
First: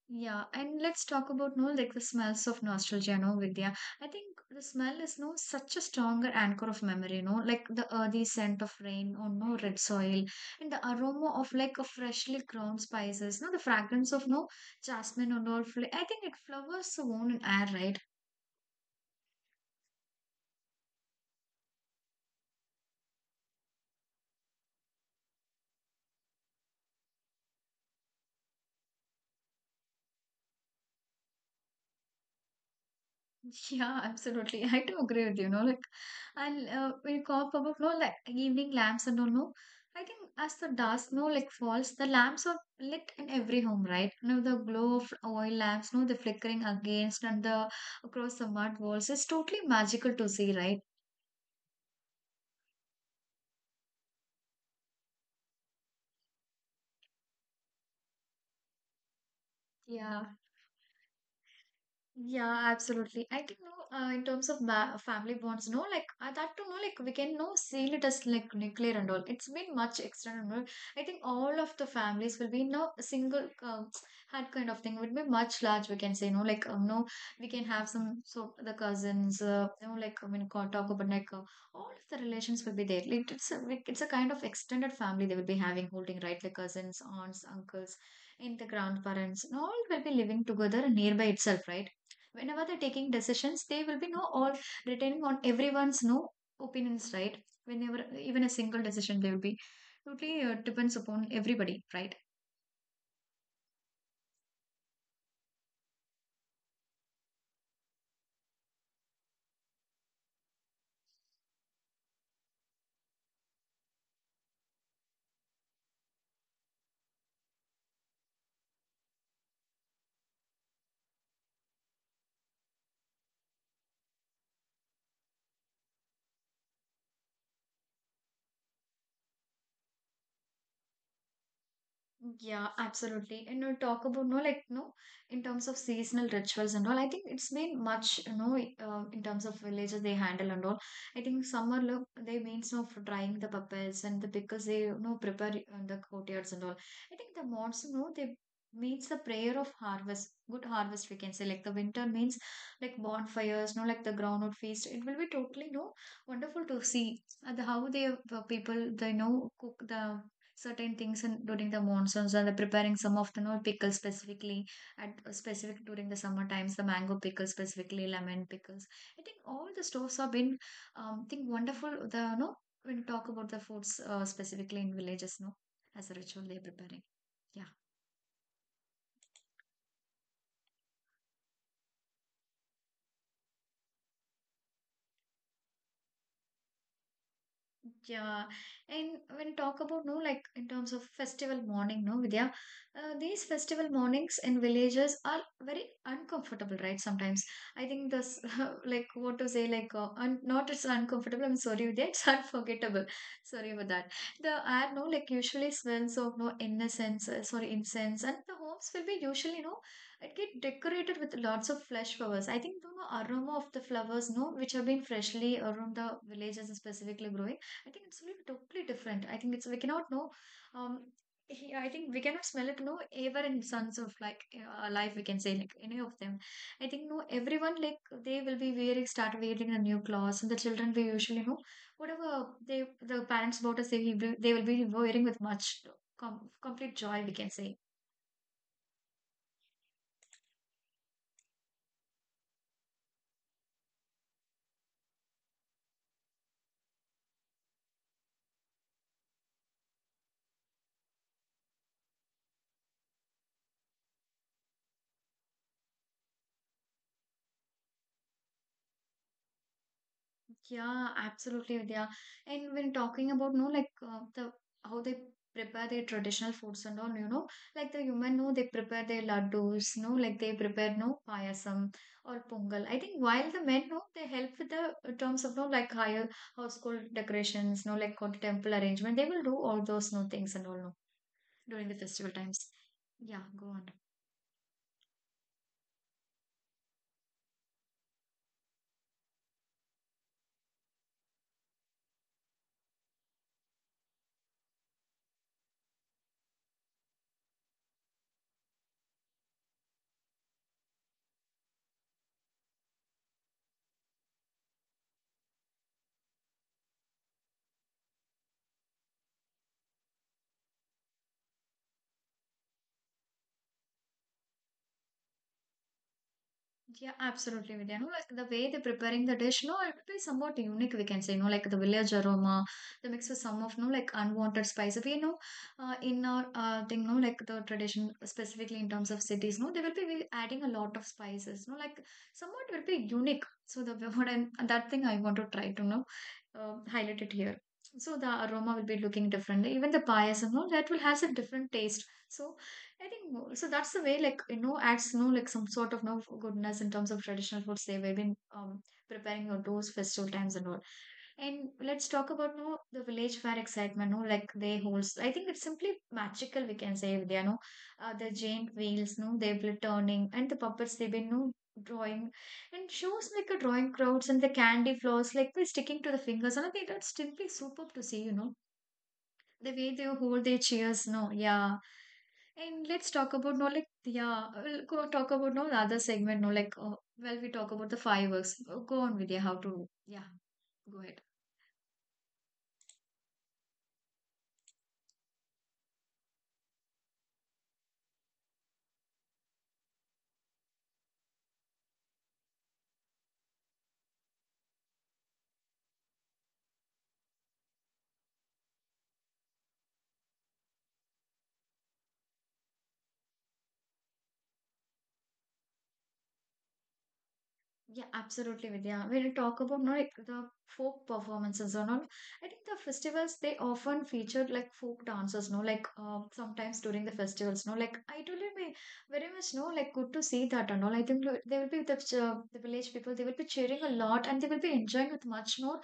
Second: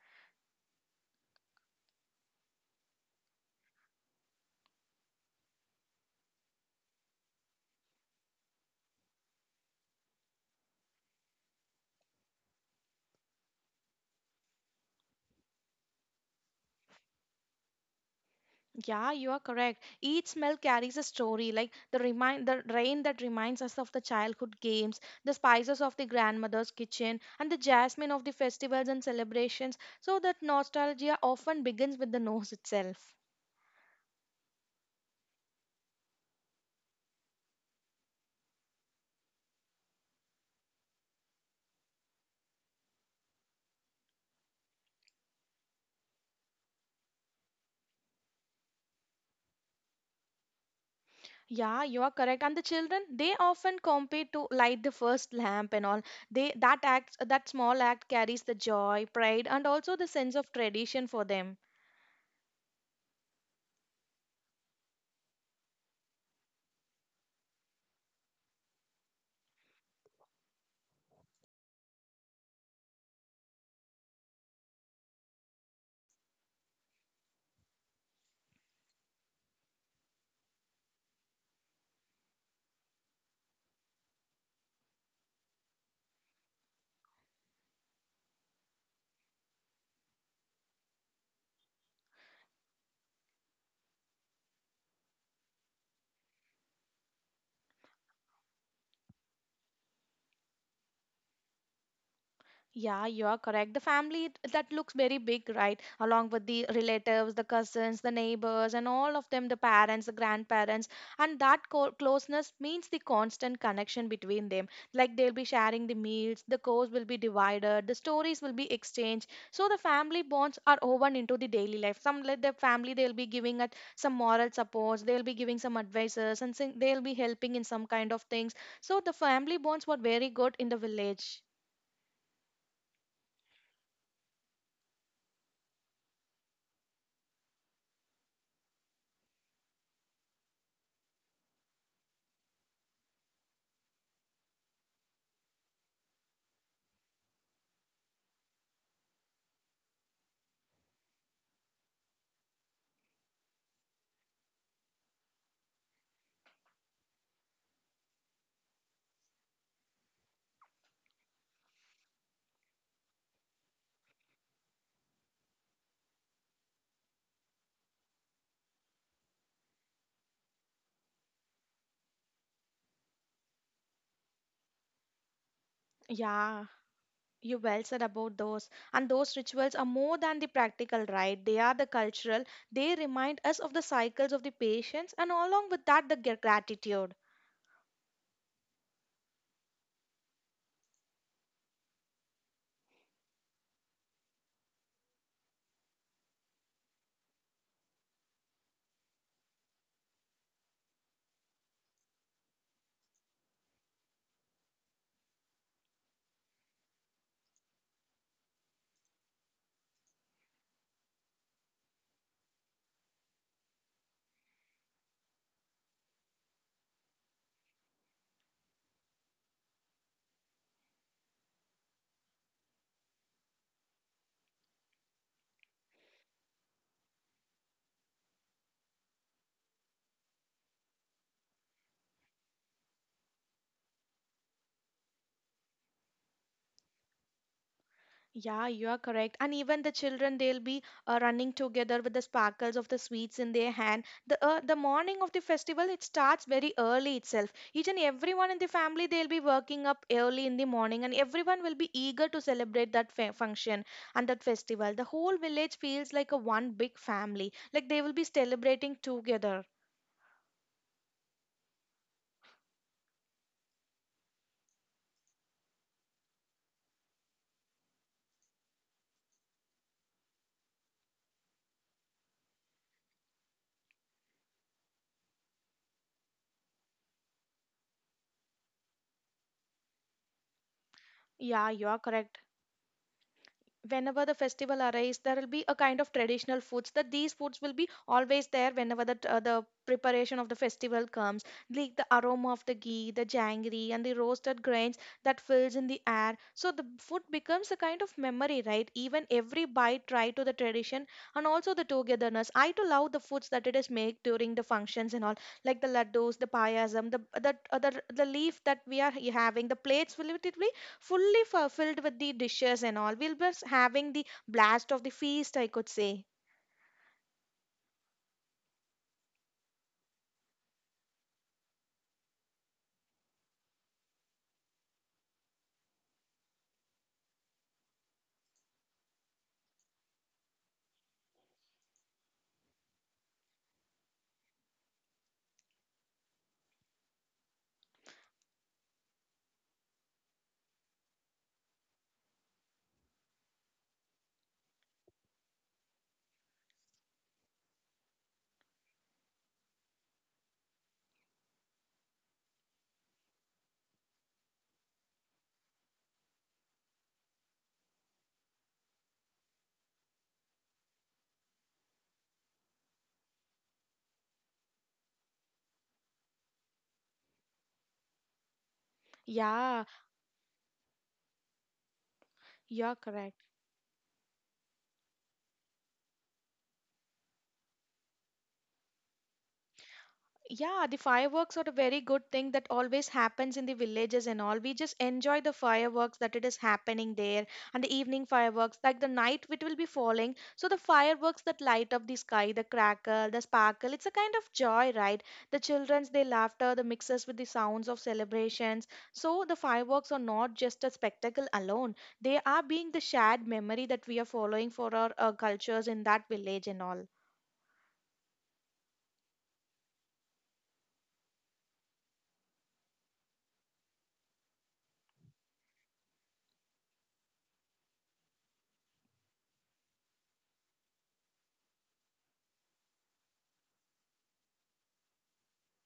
Speaker 1: yeah, and let's talk about no like the smells of nostalgia, no Vidya. I think the smell is no such a stronger anchor of memory, no like the earthy scent of rain or no red soil, and the aroma of like a freshly ground spices, no the fragrance of no jasmine or no. I think it flowers the own in air, right?
Speaker 2: Yeah, you are correct. Each smell carries a story, like the remind the rain that reminds us of the childhood games, the spices of the grandmother's kitchen, and the jasmine of the festivals and celebrations. So that nostalgia often begins with the nose itself.
Speaker 1: Yeah, absolutely. I do agree with you. No, like, and when you talk about no, like evening lamps and all, no, I think as the dusk no, like falls, the lamps are lit in every home, right? No, the glow of oil lamps, no, the flickering against and the across the mud walls is totally magical to see, right?
Speaker 2: Yeah, you are correct. And the children, they often compete to light the first lamp and all. They that act that small act carries the joy, pride, and also the
Speaker 1: Yeah.
Speaker 2: sense of tradition for them.
Speaker 1: Yeah, absolutely. I think no, in terms of ma family bonds, no, like that to no, like we can no seal it as like nuclear and all. It's been much external. No. I think all of the families will be no a single had kind of thing would be much large. We can say no, like no, we can have some so the cousins, you know, like I mean, talk about like all of the relations will be there. Like it's a kind of extended family they will be having, holding right, like cousins, aunts, uncles, and the grandparents, and all will be living together nearby itself, right? Whenever they're taking decisions they will be no all retaining on everyone's no opinions, right? Whenever even a single decision they will be totally depends upon everybody, right?
Speaker 2: Yeah, you are correct. The family that looks very big, right? Along with the relatives, the cousins, the neighbors, and all of them, the parents, the grandparents. And that closeness means the constant connection between them. Like they'll be sharing the meals, the course will be divided, the stories will be exchanged. So the family bonds are woven into the daily life. Some like the family, they'll be giving at some moral supports, they'll be giving some advices, and they'll be helping in some kind of things. So the family bonds were very good in the village.
Speaker 1: Yeah, absolutely. And you know, talk about no, like no, in terms of seasonal rituals and all. I think it's been much, you know, in terms of villages they handle and all. I think summer look they means no for drying the puppets and the because they you know prepare the courtyards and all. I think the monsoon, no, they means the prayer of harvest, good harvest we can say. Like the winter means like bonfires, no, like the groundnut feast. It will be totally no wonderful to see the how they people they know cook the certain things in, during the monsoons or they're preparing some of the pickles specifically at specific during the summer times the mango pickles specifically lemon pickles. I think all the stores have been think wonderful the when you talk about the foods specifically in villages no as a ritual they're
Speaker 2: Yeah.
Speaker 1: preparing.
Speaker 2: You
Speaker 1: Yeah.
Speaker 2: well said about those. And those rituals are more than the practical, right? They are the cultural. They remind us of the cycles of the patience and along with that, the gratitude.
Speaker 1: Yeah, and when talk about no, like in terms of festival morning, no, Vidya, these festival mornings in villages are very uncomfortable, right? Sometimes I think this, like, what to say, like, un not it's uncomfortable. I'm sorry, Vidya, it's unforgettable. Sorry about that. The air, no, like, usually smells of no innocence, sorry, incense, and the homes will be usually, no, it get decorated with lots of fresh flowers. I think the no, aroma of the flowers, no, which have been freshly around the villages specifically growing. I think it's really totally different. I think it's we cannot know. Um, he, I think we cannot smell it. No, ever in sons of like life, we can say like any of them. I think no, everyone like they will be wearing start wearing the new clothes, and the children we usually know whatever they the parents bought us, they will be wearing with much complete joy, we can say.
Speaker 2: Yeah, you are correct. And even the children, they'll be running together with the sparkles of the sweets in their hand. The morning of the festival, it starts very early itself. Each and everyone in the family, they'll be working up early in the morning, and everyone will be eager to celebrate that function and that festival. The whole village feels like a one big family, like they will be celebrating together.
Speaker 1: Yeah, absolutely, Vidya. And when talking about, no, like the how they prepare their traditional foods and all, you know, like the human, no, they prepare their laddus, no, like they prepare no payasam or pongal. I think while the men, no, they help with the terms of no, like higher household decorations, no, like or temple arrangement. They will do all those no things and all, no,
Speaker 2: Yeah,
Speaker 1: during
Speaker 2: you
Speaker 1: the
Speaker 2: are
Speaker 1: festival
Speaker 2: correct.
Speaker 1: times. Yeah, go on.
Speaker 2: Whenever the festival arrives, there will be a kind of traditional foods that these foods will be always there whenever the preparation of the festival comes, like the aroma of the ghee, the janggery, and the roasted grains that fills in the air. So the food becomes a kind of memory, right? Even every bite try to the tradition and also the togetherness. I too love the foods that it is made during the functions and all, like the laddus, the payasam, the leaf that we are having, the plates will it will fully fulfilled with the dishes and all. We'll be having the blast of the feast, I could say.
Speaker 1: Yeah, absolutely, Vidya. No, like the way they're preparing the dish, no, it would be somewhat unique, we can say, no, like the village aroma, the mix with some of, no, like unwanted spices. We know in our thing, no, like the tradition, specifically in terms of cities, no, they will be adding a lot of spices, no, like somewhat will be unique. So, the what I that thing I want to try to, know, highlight it here. So, the aroma will be looking different. Even the payasam, no, that will have some different taste. So, I think so. That's the way, like you know, adds no like some sort of no goodness in terms of traditional foods. They have been preparing your those festival times and all. And let's talk about no the village fair excitement. No, like they holds. I think it's simply magical, we can say there. No, the giant wheels. No, they've been turning and the puppets. They've been no drawing and shows like a drawing crowds and the candy floors like they're sticking to the fingers. And I think that's simply superb to see. You know the
Speaker 2: Yeah,
Speaker 1: way they hold their cheers. No, yeah, and
Speaker 2: you're
Speaker 1: let's talk
Speaker 2: correct.
Speaker 1: about no like yeah, we'll go talk about no the other segment no like well we talk about the fireworks. Go on with yeah, how to yeah,
Speaker 2: Yeah, the
Speaker 1: go ahead.
Speaker 2: fireworks are a very good thing that always happens in the villages and all. We just enjoy the fireworks that it is happening there. And the evening fireworks, like the night it will be falling. So the fireworks that light up the sky, the crackle, the sparkle, it's a kind of joy, right? The children's they laughter, the mixes with the sounds of celebrations. So the fireworks are not just a spectacle alone. They are being the shared memory that we are following for our cultures in that village and all.
Speaker 1: Yeah, absolutely, Vidya. When you talk about no, like the folk performances or not, I think the festivals they often featured like folk dancers, no, like sometimes during the festivals, no, like it will be very much no, like good to see that and all. I think like, they will be the village people, they will be cheering a lot and they will be enjoying with much more,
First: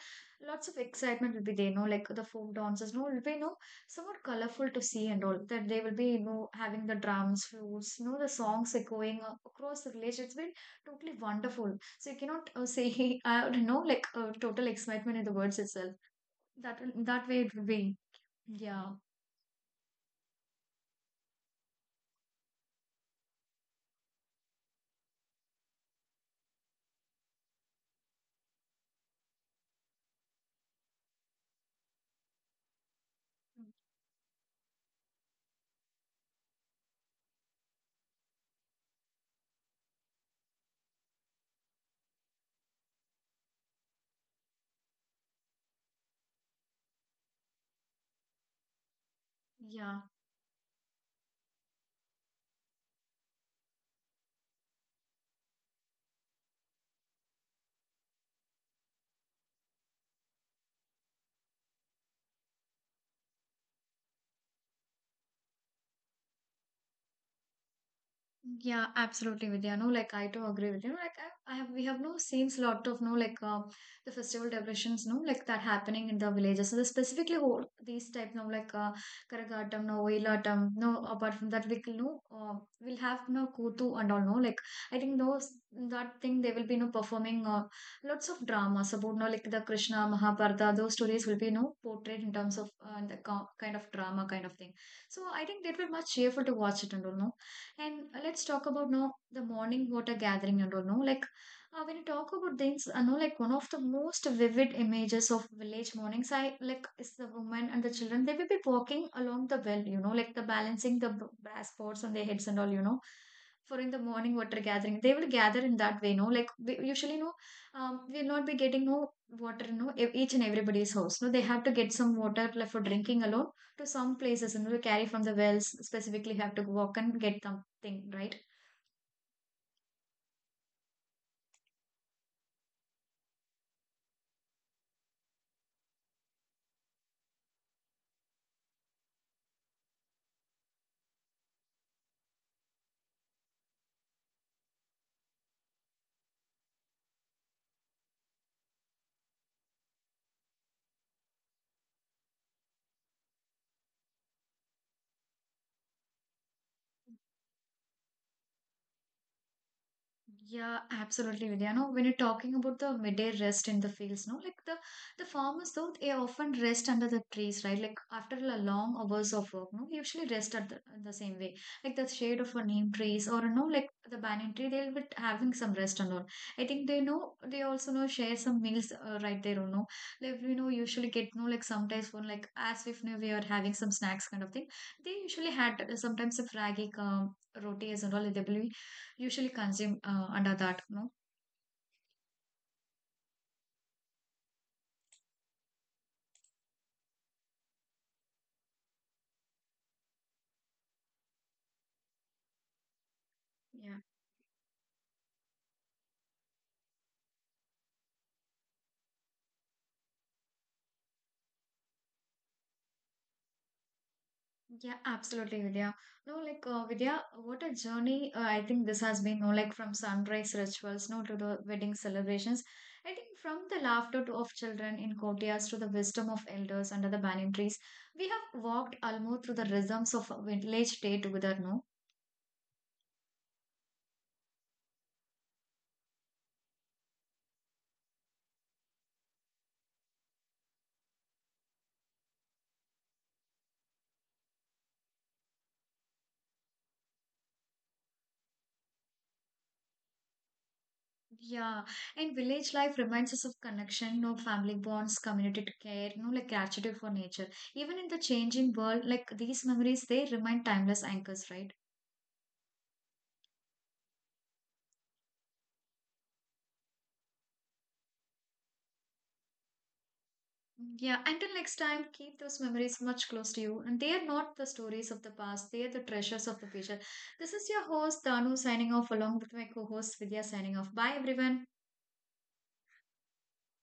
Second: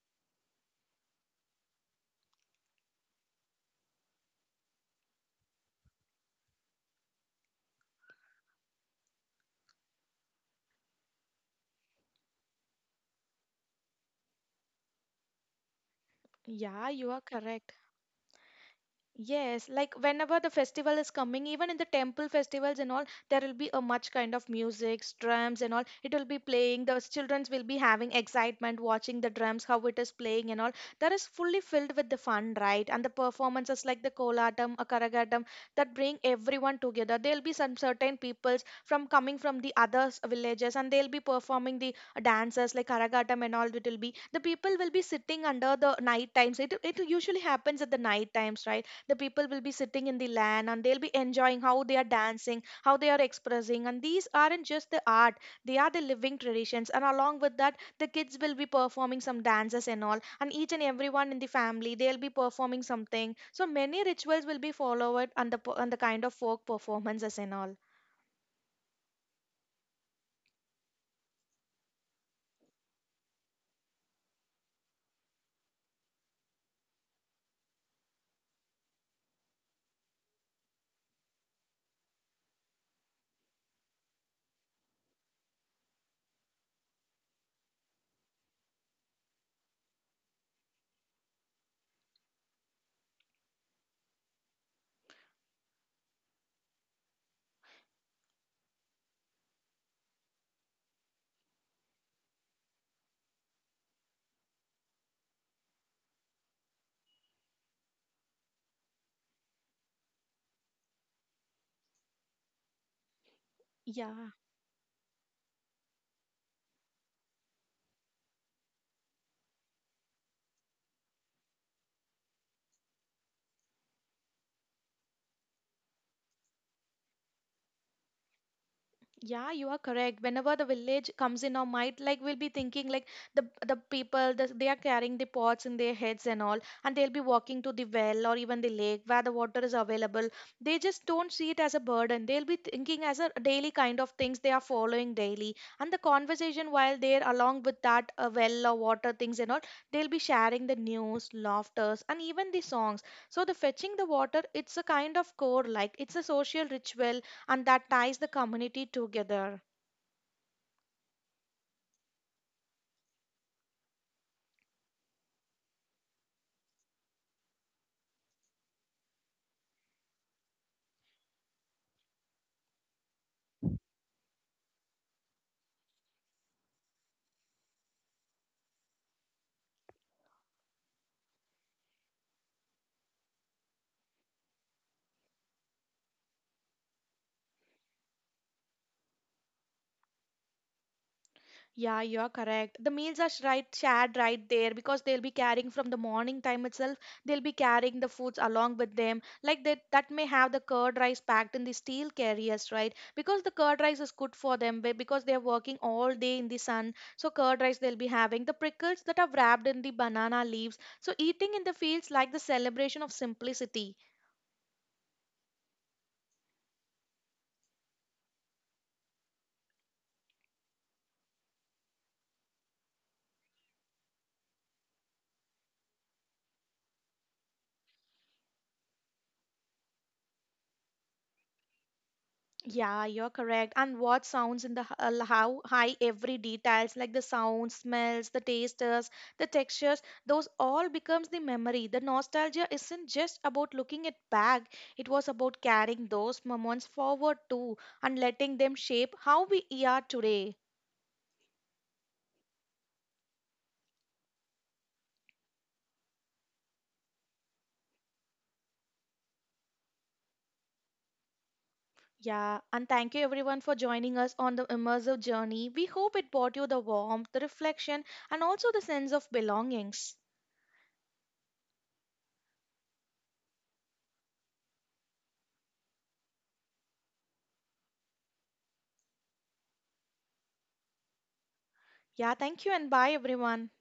Speaker 1: lots of excitement will be there, no, like the folk dancers, no, will be no somewhat colorful to see and all that they will be you know having the drums, flutes, you know the songs echoing across the village. It's been totally wonderful, so you cannot say I don't know like total excitement in the words itself. That
Speaker 2: Yeah, you are
Speaker 1: that way it would
Speaker 2: correct.
Speaker 1: be. Yeah,
Speaker 2: Yes, like whenever the festival is coming, even in the temple festivals and all, there will be a much kind of music, drums and all. It will be playing. The children will be having excitement watching the drums, how it is playing and all. That is fully filled with the fun, right? And the performances like the kolatam, akaragatam, that bring everyone together. There'll be some certain peoples from coming from the other villages, and they'll be performing the dances like karagatam and all. It will be the people will be sitting under the night times. It usually happens at the night times, right? The people will be
Speaker 1: yeah.
Speaker 2: sitting in the land and they'll be enjoying how they are dancing, how they are expressing, and these aren't just the art, they are the living traditions. And along with that, the kids will be performing some dances and all, and each and everyone in the family they'll be performing something. So many rituals will be followed on the on the kind of folk performances and all.
Speaker 1: Yeah, absolutely, Vidya. No, like I too agree with you. No, like I have, we have no scenes lot of no like the festival decorations, no like that happening in the villages. So the specifically whole, these type, no like Karagatam, no Oilatam, no. Apart from that, we no we'll have no Kutu and all. No, like I think those that thing they will be no performing lots of dramas about no like the Krishna Mahabharata. Those stories will be no portrayed in terms of the kind of drama kind of thing. So I think that will much cheerful to watch it and all. No, and let's talk about now the morning water gathering and all. No, like when you talk about things, I know like one of the most vivid images of village mornings. I like is the woman and the children. They will be walking along the well. You know, like the balancing the brass pots on their heads and all. You know, for in the
Speaker 2: Yeah.
Speaker 1: morning water gathering, they will gather in that way. No, like we usually no, we'll not be getting no water. No, each and everybody's house. No, they have to get some water like for drinking alone to some places and we carry from the wells specifically have to walk and get them thing, right?
Speaker 2: Yeah, you are correct. Whenever the village comes in our mind, like we'll be thinking like they are carrying the pots in their heads and all, and they'll be walking to the well or even the lake where the water is available. They just don't see it as a burden. They'll be thinking as a daily kind of things they are following daily, and the conversation while they're along with that well or water things and all, they'll be sharing the news, laughters, and even the songs. So the fetching the water, it's a kind of core, like it's a social ritual, and that ties the community together.
Speaker 1: Yeah, absolutely, Vidya. No, when you're talking about the midday rest in the fields, no, like the farmers though they often rest under the trees, right? Like after a long hours of work, no, they usually rest at the same way, like the shade of a neem trees or no, like the banyan tree. They'll be having some rest and all. I think they know they also know share some meals right there. You know, like you know usually get no like sometimes when like as if you know, we are having some snacks kind of thing. They usually had sometimes a fraggy roti as and all. They will usually consume under that no.
Speaker 2: Yeah, you're correct. The meals are right shared right there because they'll be carrying from the morning time itself. They'll be carrying the foods along with them. Like that may have the curd rice packed in the steel carriers, right? Because the curd
Speaker 1: Yeah.
Speaker 2: rice is good for them because they're working all day in the sun. So curd rice they'll be having, the prickles that are wrapped in the banana leaves. So eating in the fields like the celebration of simplicity.
Speaker 1: Yeah, absolutely, Vidya. No, like Vidya, what a journey. I think this has been no like from sunrise rituals no to the wedding celebrations. I think from the laughter to, of children in courtyards to the wisdom of elders under the banyan trees, we have walked almost through the rhythms of a village day together no.
Speaker 2: Yeah, you're correct. And what sounds in the how high every details like the sounds, smells, the tasters, the textures, those all becomes the memory. The nostalgia isn't just about looking it back. It was about carrying those moments forward too and letting them shape how we are today.
Speaker 1: Yeah, and village life reminds us of connection, no family bonds, community care, no like gratitude for nature. Even in the changing world, like these memories, they remain timeless anchors, right?
Speaker 2: Yeah, and thank you everyone for joining us on the immersive journey. We hope it brought you the warmth, the reflection, and also the sense of belongings.
Speaker 1: Yeah, until next time, keep those memories much close to you. And they are not the stories of the past, they are the treasures of the future. This is your host, Danu, signing off along with my co host, Vidya, signing off. Bye, everyone.
Speaker 2: Yeah, thank you and bye everyone.